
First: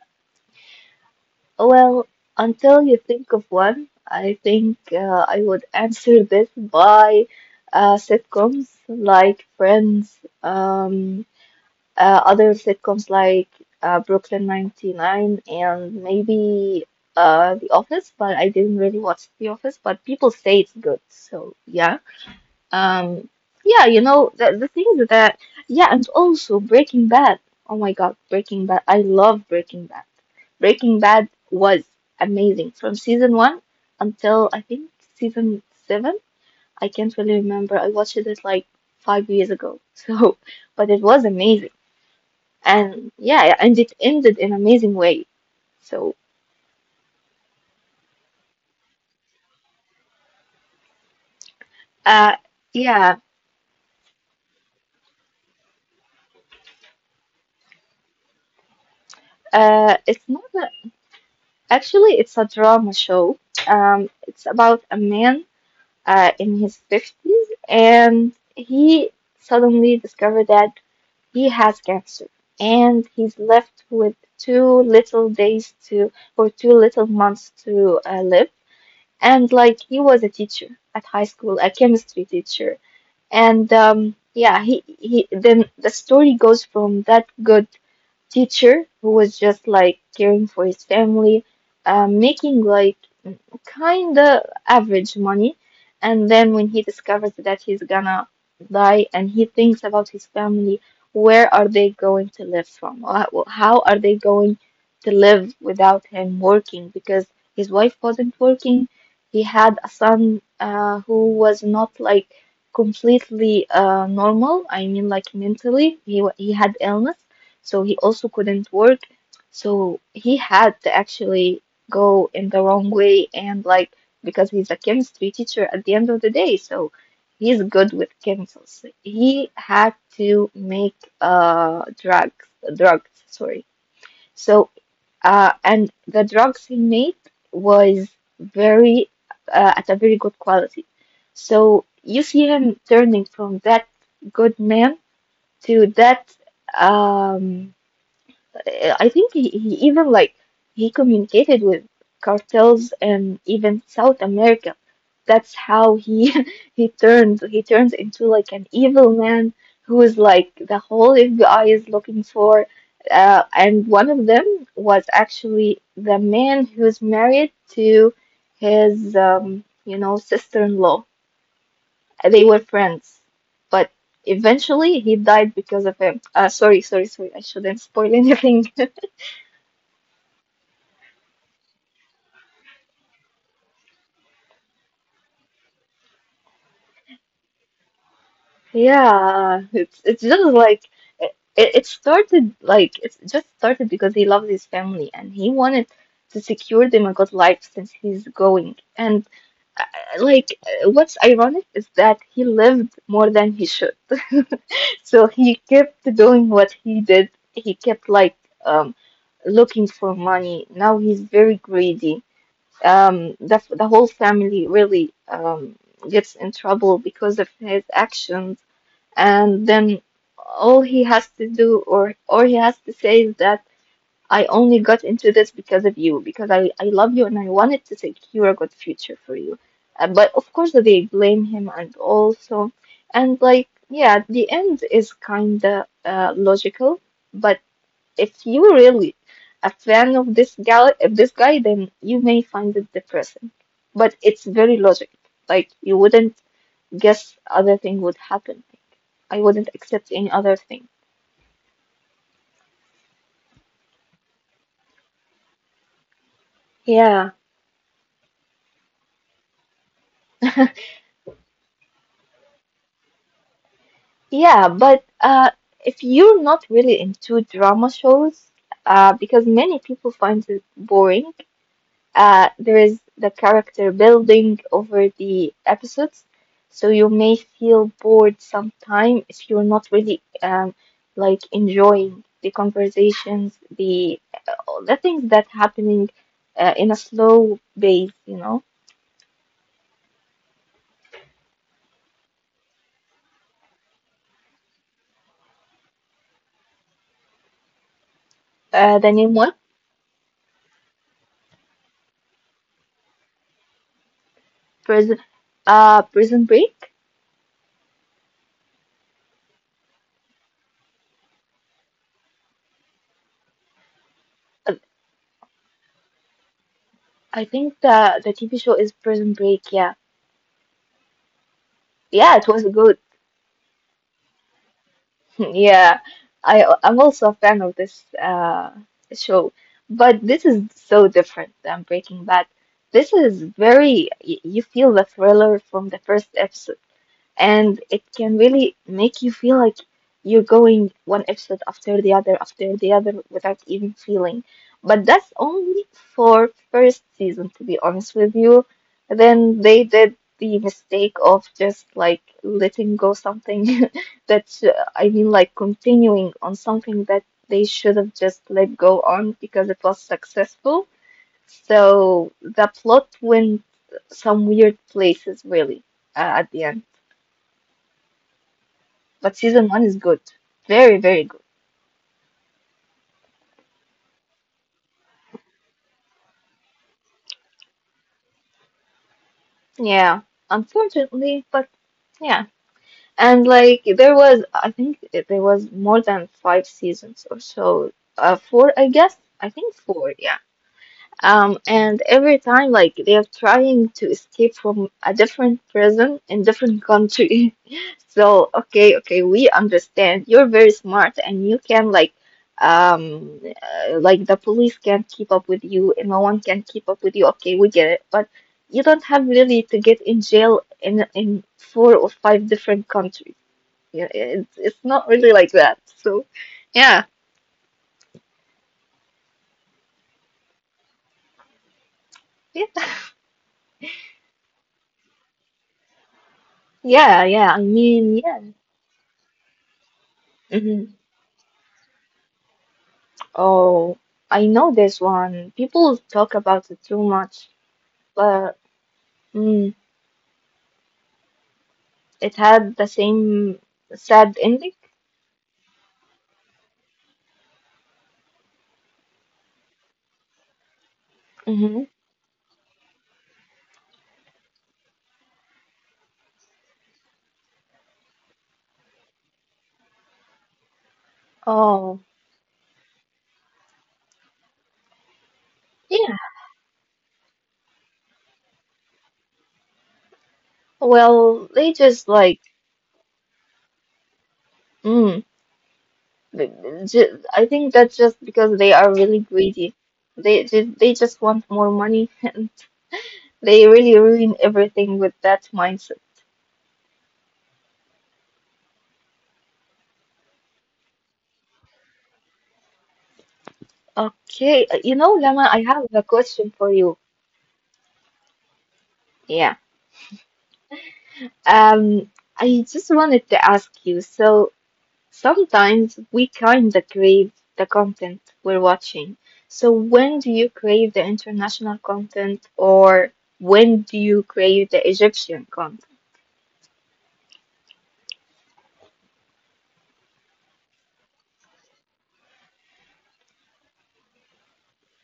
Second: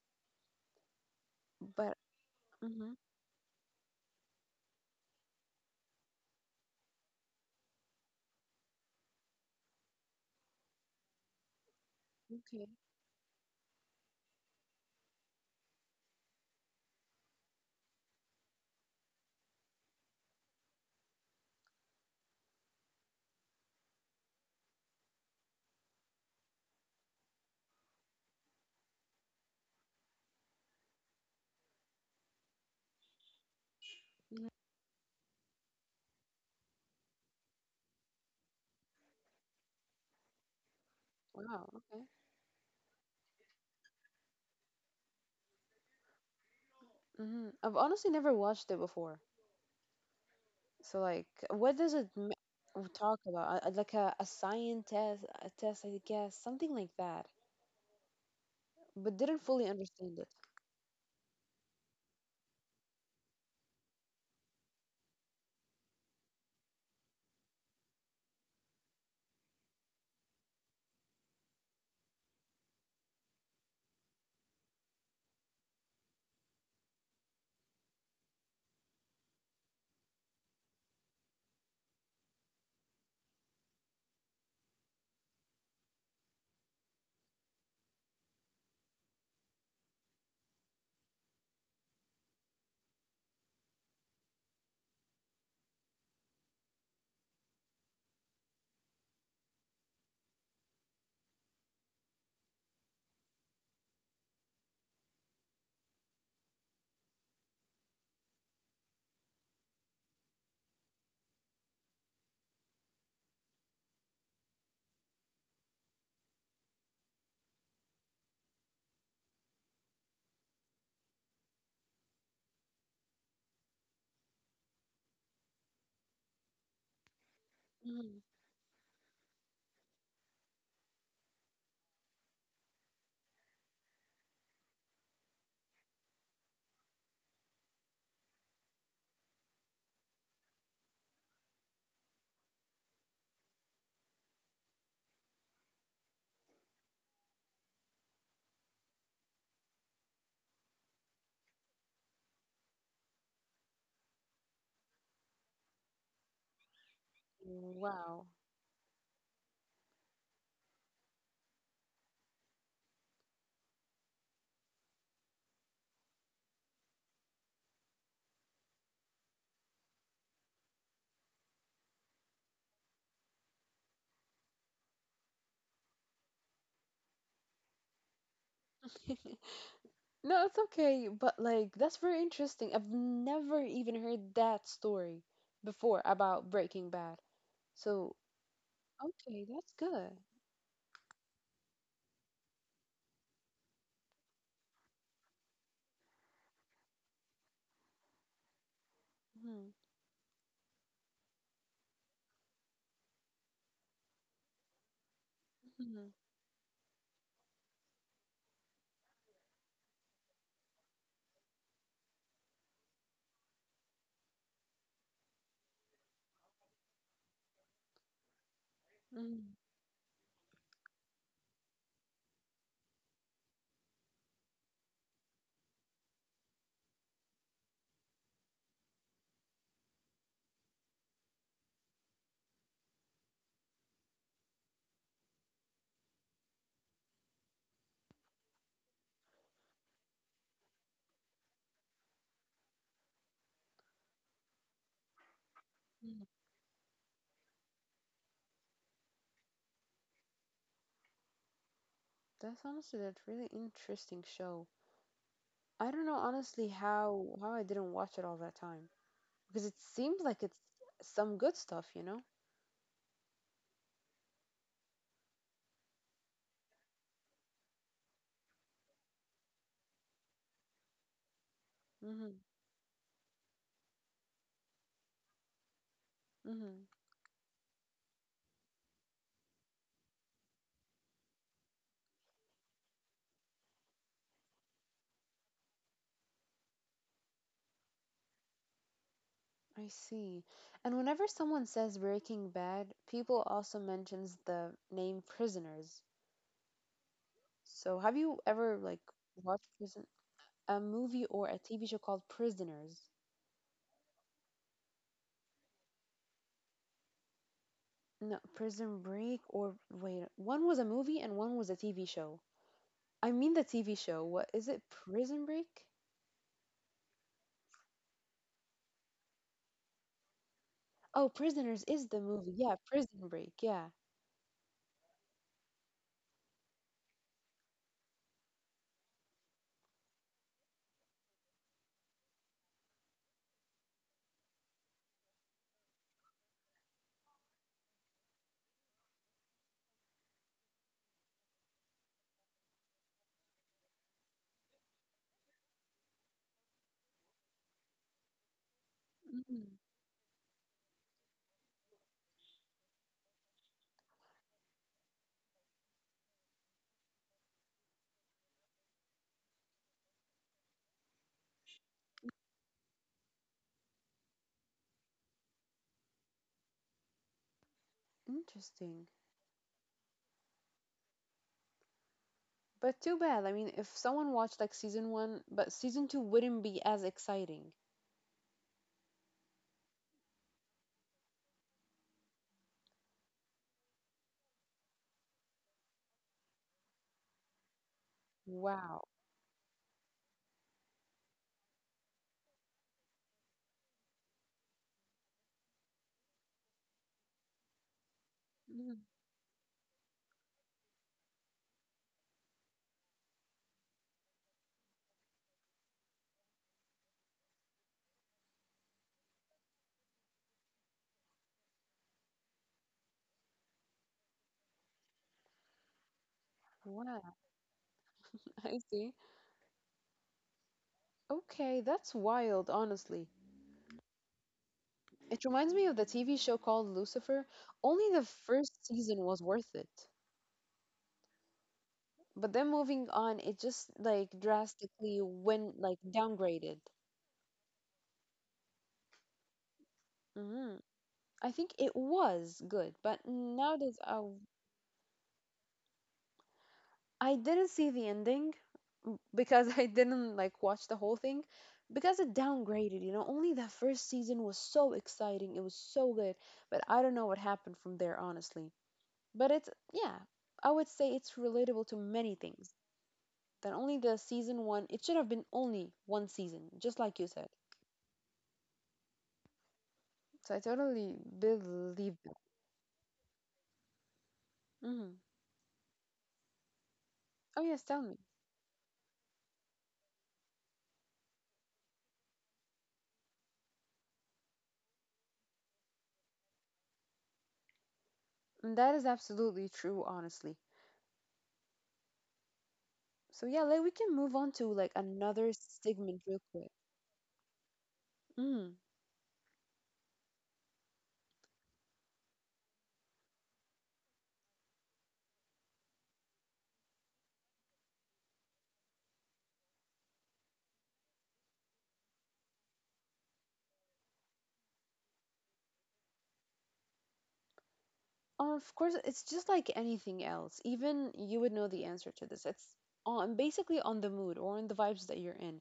Speaker 2: But,
Speaker 1: Well, until
Speaker 2: hmm,
Speaker 1: you think of one, I think, I would answer this by, sitcoms like Friends, um, other
Speaker 2: okay.
Speaker 1: sitcoms like, Brooklyn 99, and maybe, The Office, but I didn't really watch The Office, but people say it's good, so yeah. Um, yeah, you know, the things that, yeah, and also Breaking Bad. Oh my God, Breaking Bad. I love Breaking Bad. Breaking Bad was amazing from season one until
Speaker 2: Mhm.
Speaker 1: I think season seven. I can't really remember. I watched it like 5 years ago. [LAUGHS] So, but it was amazing.
Speaker 2: Wow, okay.
Speaker 1: And yeah, and it ended in amazing way. So,
Speaker 2: Hmm. I've honestly never watched it before. So like, what does
Speaker 1: uh, yeah,
Speaker 2: talk about? Like a scientist, a test, I guess, something like that. But didn't fully
Speaker 1: it's
Speaker 2: understand it.
Speaker 1: not a, actually, it's a drama show. It's about a man in his 50s, and he suddenly discovered that he has cancer, and he's left with two little days to, or two little months to live. And like he was a teacher at high school, a chemistry teacher, and yeah, he he. Then the story goes from that good teacher who was just like caring for his family, making like kind of average money. And then when he discovers that he's gonna die and he thinks about his family, where are they going to live from? How are they going to live without him working? Because his wife wasn't working. He had a son who was not like completely normal. I mean, like mentally, he had illness, so he also couldn't work. So he had to actually go in the wrong way, and like because he's a chemistry teacher at the end of the day, so he's good with
Speaker 2: Mhm.
Speaker 1: chemicals. He had to make drugs, drugs, sorry. So and the drugs he made was very, at a very good quality. So you see him turning from that good man to that um I think he even like he communicated with cartels and even South America. That's how he [LAUGHS] he turns into
Speaker 2: Wow.
Speaker 1: like an evil man who is like the whole FBI is looking for. And one of them was actually the man who's married to his, you know, sister-in-law. They were friends, but eventually he died because of him. Sorry, sorry, sorry. I shouldn't spoil anything. [LAUGHS]
Speaker 2: [LAUGHS] No, it's okay, but like that's very interesting. I've never even heard that story before about Breaking Bad. So, okay,
Speaker 1: Yeah,
Speaker 2: that's
Speaker 1: it's
Speaker 2: good.
Speaker 1: just like, it started like, it just started because he loves his family and he wanted to secure them a good life since he's going. And,
Speaker 2: Mhm,
Speaker 1: like, what's ironic is that he lived more than he should. [LAUGHS] So he kept
Speaker 2: mhm,
Speaker 1: doing what he did. He kept like, um looking for money. Now he's very greedy. The whole family really gets in trouble because of his actions, and
Speaker 2: mhm,
Speaker 1: then all he has to do, or he has to say, is that I only got into this because of you, because I love you and I wanted to secure a good future for you. But of course they blame him. And also and like yeah, the end is kinda, logical, but if you really a fan of this gal of this guy, then you may find it depressing. But it's very logic. Like you wouldn't
Speaker 2: mhm.
Speaker 1: guess other thing would happen. I wouldn't accept any other thing.
Speaker 2: That's honestly a really interesting show. I don't know honestly
Speaker 1: Yeah.
Speaker 2: how I didn't watch it all that time, because it seems like it's
Speaker 1: [LAUGHS]
Speaker 2: some good stuff, you know?
Speaker 1: Yeah, but, if you're not really into drama shows, because many people find it boring,
Speaker 2: Hmm.
Speaker 1: there is the character building over the episodes, so
Speaker 2: Hmm.
Speaker 1: you may feel bored sometime if you're not really, like, enjoying the conversations, the all the things that happening, in a slow pace, you know.
Speaker 2: I see. And whenever someone says Breaking Bad, people also mentions the name Prisoners. So have you ever like
Speaker 1: The name
Speaker 2: watched
Speaker 1: one.
Speaker 2: prison a movie or a TV show called Prisoners?
Speaker 1: Prison, Prison Break.
Speaker 2: No, Prison Break or wait, one was a movie and one was a TV show. I mean the TV show. What is
Speaker 1: Uh,
Speaker 2: it? Prison Break?
Speaker 1: I think the TV show is Prison Break. Yeah,
Speaker 2: Oh, Prisoners is the
Speaker 1: yeah,
Speaker 2: movie.
Speaker 1: it was
Speaker 2: Yeah,
Speaker 1: good.
Speaker 2: Prison Break. Yeah.
Speaker 1: [LAUGHS] Yeah, I I'm also a fan of this show, but this is so different than Breaking Bad. This is very, you feel the thriller from the first episode, and it can really make you feel like you're going one episode after the other without even feeling. But that's only for first season, to be honest with you. Then
Speaker 2: Mhm.
Speaker 1: they did the mistake of just like letting go something [LAUGHS] that, I mean like continuing on something that they should have just let go on because it was successful. So the plot went some weird places really, at the end.
Speaker 2: Interesting.
Speaker 1: But season one is good. Very, very good.
Speaker 2: But too bad. I mean, if someone watched like season one, but season two wouldn't be as exciting.
Speaker 1: Yeah, unfortunately, but yeah. And like there was, I think there was more than five seasons or so. Four, I
Speaker 2: Wow.
Speaker 1: guess. I think four, yeah. And every time, like, they are trying to escape from a different prison in different country. [LAUGHS] So, okay,
Speaker 2: Mhm.
Speaker 1: okay, we understand. You're very smart and you can like the police can't keep up with you and no one can keep up with you. Okay, we get it. But you don't have really to get in jail in four or five different countries. Yeah, it's not really like that. So,
Speaker 2: Wow.
Speaker 1: yeah.
Speaker 2: [LAUGHS] I see. Okay, that's wild, honestly.
Speaker 1: [LAUGHS]
Speaker 2: It reminds me of the TV show called Lucifer. Only
Speaker 1: Yeah.
Speaker 2: the
Speaker 1: Yeah, yeah. I
Speaker 2: first season
Speaker 1: mean,
Speaker 2: was
Speaker 1: yeah.
Speaker 2: worth it.
Speaker 1: hmm
Speaker 2: But then moving on, it just like
Speaker 1: Oh,
Speaker 2: drastically
Speaker 1: I
Speaker 2: went
Speaker 1: know
Speaker 2: like
Speaker 1: this one.
Speaker 2: downgraded.
Speaker 1: People talk about it too much, but
Speaker 2: Hmm.
Speaker 1: hmm.
Speaker 2: I think it was good, but
Speaker 1: It had
Speaker 2: nowadays
Speaker 1: the same sad ending.
Speaker 2: I didn't see the ending, because [LAUGHS] I didn't like watch the whole thing because it
Speaker 1: Mm-hmm.
Speaker 2: downgraded, you know. Only that first season was so exciting, it was so good, but I don't know what happened from there, honestly. But it's, yeah, I would say it's relatable to many things.
Speaker 1: Oh,
Speaker 2: That only the season one, it should have been only one season, just like
Speaker 1: yeah.
Speaker 2: you said. So I totally believe that.
Speaker 1: Well, they just like,
Speaker 2: Hmm.
Speaker 1: mm,
Speaker 2: Oh,
Speaker 1: th-
Speaker 2: yes, tell me.
Speaker 1: I think that's just because they are really greedy. They just want more money, [LAUGHS] and they really ruin everything with that mindset.
Speaker 2: And that is absolutely true, honestly. So yeah, like we can move on to like another
Speaker 1: Okay, you know,
Speaker 2: segment
Speaker 1: Lama,
Speaker 2: real
Speaker 1: I
Speaker 2: quick.
Speaker 1: have a question for you. Yeah. Um, I just wanted to ask you. So, sometimes we kinda crave the content we're watching. So, when do you crave the international content, or when do you crave the Egyptian content?
Speaker 2: Of course, it's just like anything else. Even you would know the answer to this. It's on basically on the mood or on the vibes that you're in.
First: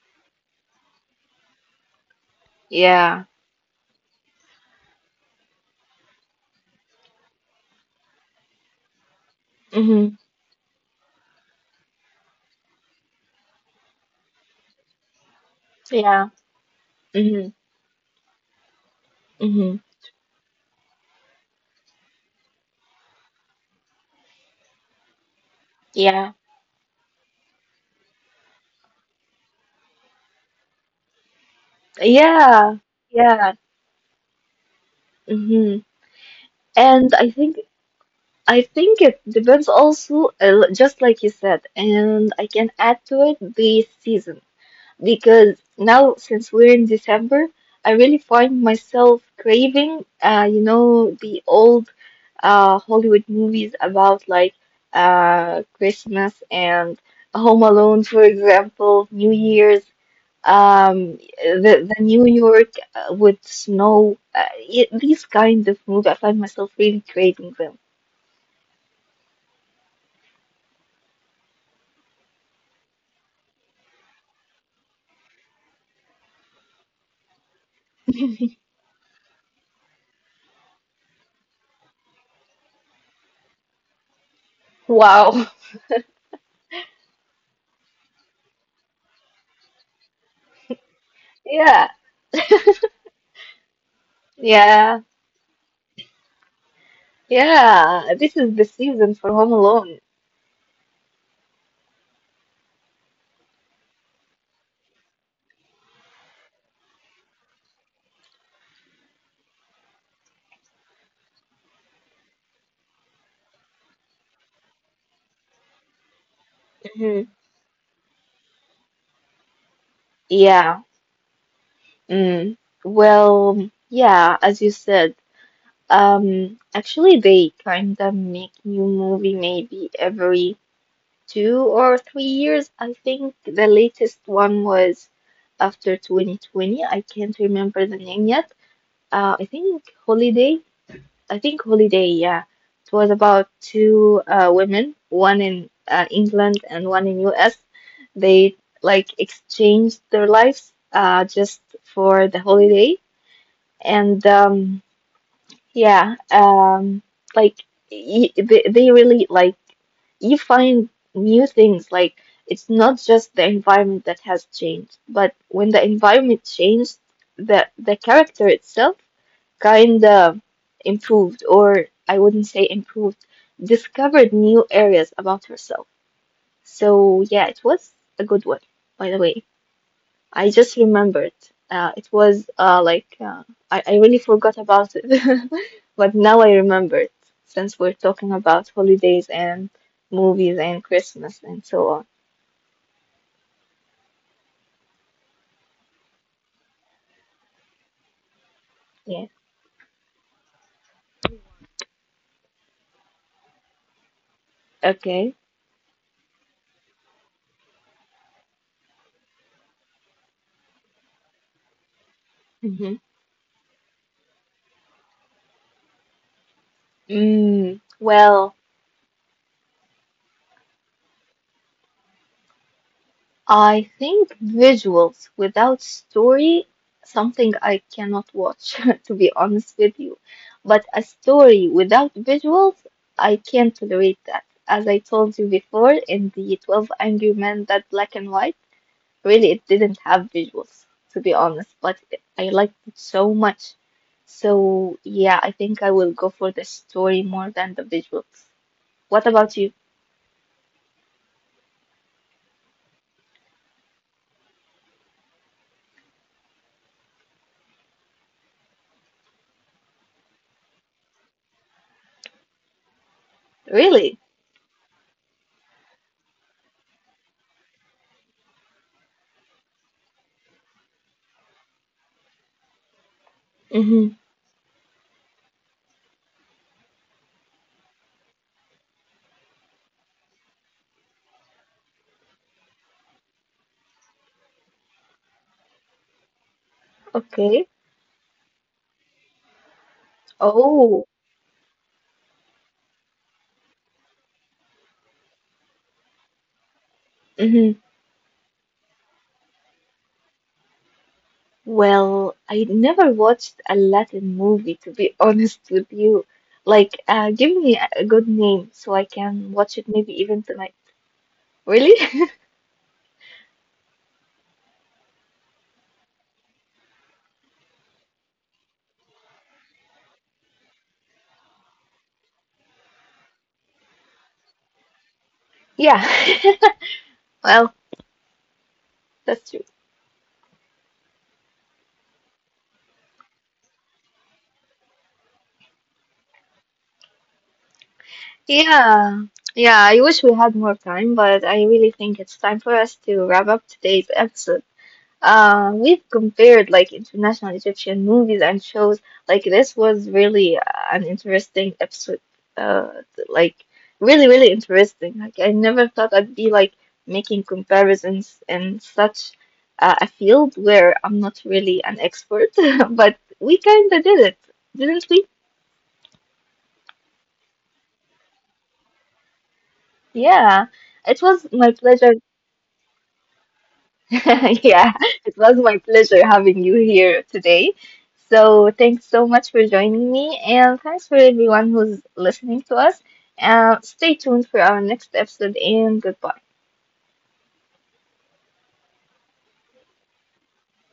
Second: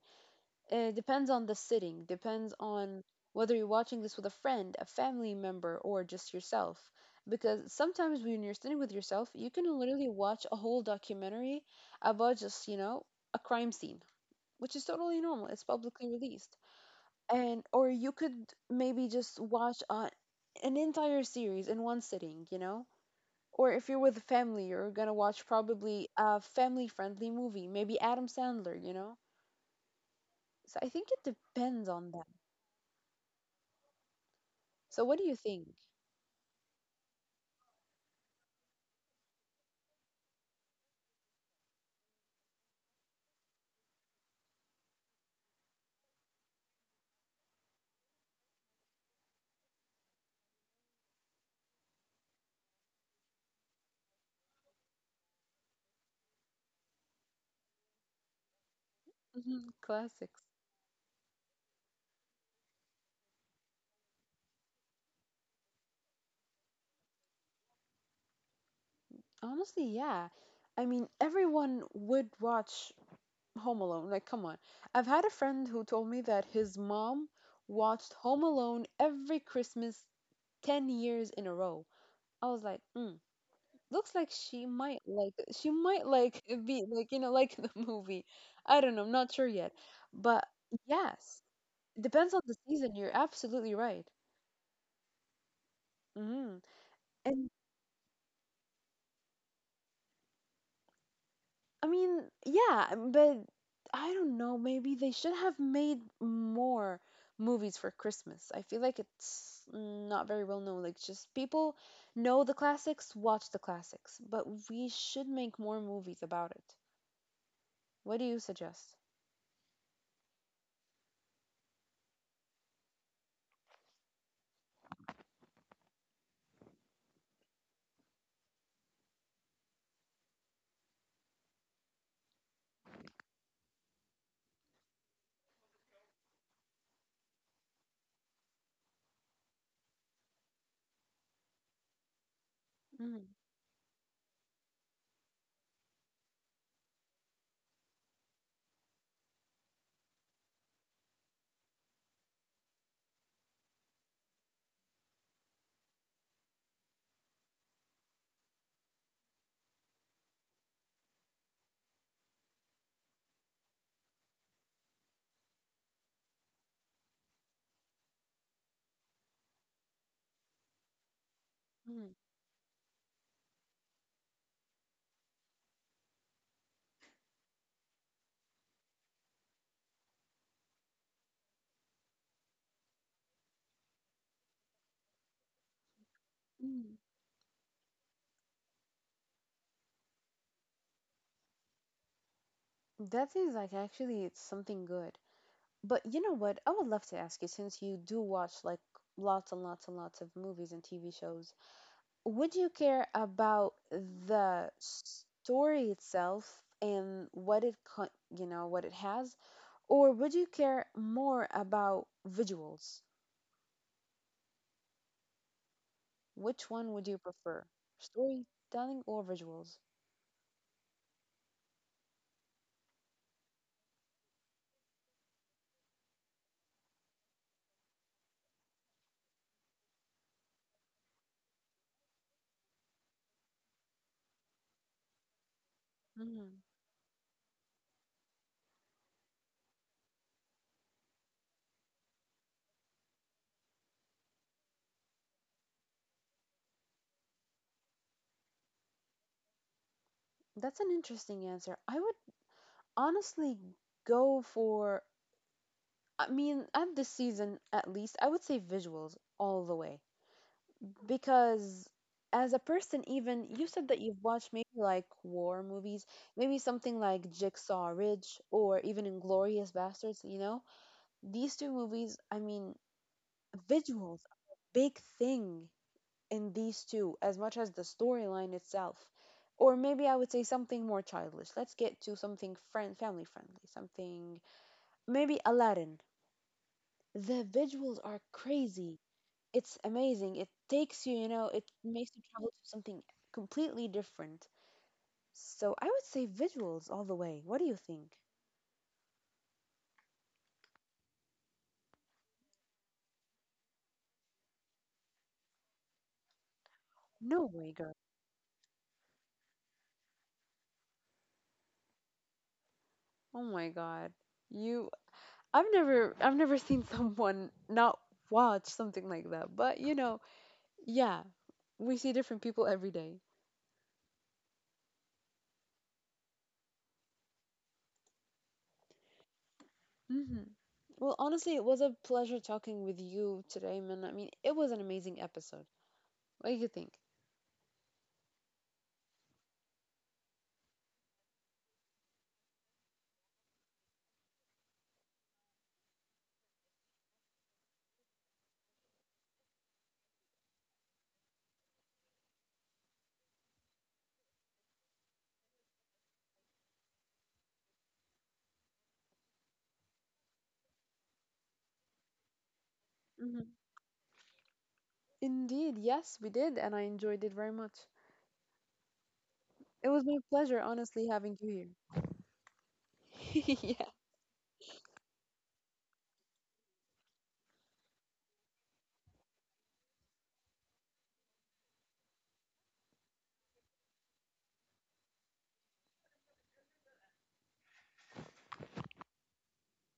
Speaker 2: It depends on the sitting, depends on
Speaker 1: Yeah.
Speaker 2: whether you're watching this with a friend, a family member, or just yourself. Because sometimes when you're sitting with yourself, you can
Speaker 1: Mm-hmm.
Speaker 2: literally watch a whole documentary about just, a crime scene, which is totally normal. It's publicly
Speaker 1: Yeah.
Speaker 2: released.
Speaker 1: Mm-hmm.
Speaker 2: And or you could maybe just
Speaker 1: Mm-hmm.
Speaker 2: watch an entire series in one sitting, you know? Or if you're with the family, you're gonna watch probably
Speaker 1: Yeah.
Speaker 2: a family-friendly movie, maybe Adam Sandler, you know? So I think it depends on them.
Speaker 1: Yeah. Yeah.
Speaker 2: So what do you
Speaker 1: Mm-hmm.
Speaker 2: think?
Speaker 1: And I think it depends also, just like you said, and I can add to it the season, because now since we're in December, I really find myself craving, you know, the old Hollywood movies about like Christmas and Home Alone, for example, New Year's,
Speaker 2: Mhm, classics.
Speaker 1: um, the New York with snow, these kind of movies. I find myself really craving them.
Speaker 2: Honestly, yeah. I mean, everyone would watch Home Alone. Like, come on. I've had a friend who told me that his mom watched Home Alone every Christmas 10 years in a row. I was like, looks like she might
Speaker 1: Wow. [LAUGHS]
Speaker 2: like she might like be like, you know, like [LAUGHS] the movie. I don't know, I'm not sure yet, but yes.
Speaker 1: Yeah.
Speaker 2: Depends on the season, you're absolutely right.
Speaker 1: Yeah.
Speaker 2: Hmm. And
Speaker 1: Yeah. This is the season for Home Alone.
Speaker 2: I mean, yeah, but I don't know, maybe they should have made more movies for Christmas. I feel like it's not very well known, like, just people know the classics, watch the classics, but we should make more movies about it.
Speaker 1: Hmm
Speaker 2: What do you suggest?
Speaker 1: Yeah. Mm, well, yeah, as you said, actually they kind of make new movie maybe every 2 or 3 years. I think the latest one was after 2020. I can't remember the name yet. I think Holiday. I think Holiday, yeah. It was about two women, one in England and one in US. They like exchanged their lives just for the holiday, and um, yeah, um, like y they really like you find new things, like it's not just the environment that has changed, but when the environment changed, the character itself kind of improved, or I
Speaker 2: Mm-hmm.
Speaker 1: wouldn't say improved, discovered new areas about herself. So yeah, it was a good one, by the way. I just remembered. It was like I really forgot about it, [LAUGHS] but now I remembered, since we're talking about holidays and movies and Christmas and so on.
Speaker 2: That seems like actually it's something good. But you know what? I would love to ask you, since you do watch like
Speaker 1: Yeah.
Speaker 2: lots and lots and lots of movies and TV shows, would you care about the
Speaker 1: Okay.
Speaker 2: story itself and what it what it has, or would you care more about
Speaker 1: Mm-hmm.
Speaker 2: visuals? Which one would you
Speaker 1: Mm,
Speaker 2: prefer?
Speaker 1: well.
Speaker 2: Storytelling or visuals?
Speaker 1: I think visuals without story, something I cannot watch, [LAUGHS] to be honest with you. But a story without visuals, I can't tolerate that. As I told you before, in the
Speaker 2: Hmm,
Speaker 1: 12 Angry Men, that black and white, really, it didn't have visuals, to be honest, but I liked it so much. So, yeah, I think I will go for the story more than the visuals. What about you?
Speaker 2: that's an interesting answer. I would honestly go for, I mean, at this season at least, I would say visuals all the way. Because as a person, even you said that
Speaker 1: Really?
Speaker 2: you've watched maybe like war movies, maybe something like Jigsaw Ridge or even Inglorious Bastards, you know? These two movies, I mean, visuals
Speaker 1: Mm-hmm.
Speaker 2: are a big thing in these two as much as the storyline itself. Or maybe I would say something more childish. Let's get to something friend family friendly, something maybe Aladdin. The
Speaker 1: Okay.
Speaker 2: visuals are crazy. It's amazing. It takes you, you
Speaker 1: Oh.
Speaker 2: know, it makes you travel to something completely different. So I would say visuals all the way. What do you think?
Speaker 1: Mm-hmm. Well, I never watched a Latin movie, to be [LAUGHS] honest with you. Like,
Speaker 2: No
Speaker 1: give
Speaker 2: way,
Speaker 1: me
Speaker 2: girl.
Speaker 1: a good name so I can watch it maybe even tonight. Really? [LAUGHS]
Speaker 2: Oh my God. You, I've never seen [LAUGHS] someone not watch something like that. But you know, yeah, we see different people every day.
Speaker 1: Yeah. [LAUGHS] Well, that's true.
Speaker 2: Mm-hmm. Well, honestly, it was a pleasure talking with you today, man. I mean, it was an amazing episode. What do you think?
Speaker 1: Yeah. Yeah, I wish we had more time, but I really think it's time for us to wrap up today's episode. We've compared like international Egyptian movies and shows. Like this was really an interesting episode. Uh, like really, really interesting. Like I never thought I'd be like making comparisons in such a field where I'm not really an expert, [LAUGHS] but we
Speaker 2: Hmm.
Speaker 1: kind of did it, didn't we?
Speaker 2: Indeed, yes, we did, and I enjoyed it very much. It was my
Speaker 1: Yeah,
Speaker 2: pleasure,
Speaker 1: it was
Speaker 2: honestly,
Speaker 1: my
Speaker 2: having
Speaker 1: pleasure.
Speaker 2: you here. [LAUGHS] Yeah.
Speaker 1: [LAUGHS] Yeah, it was my pleasure having you here today. So, thanks so much for joining me, and thanks for everyone who's listening to us. Stay tuned for our next episode, and goodbye.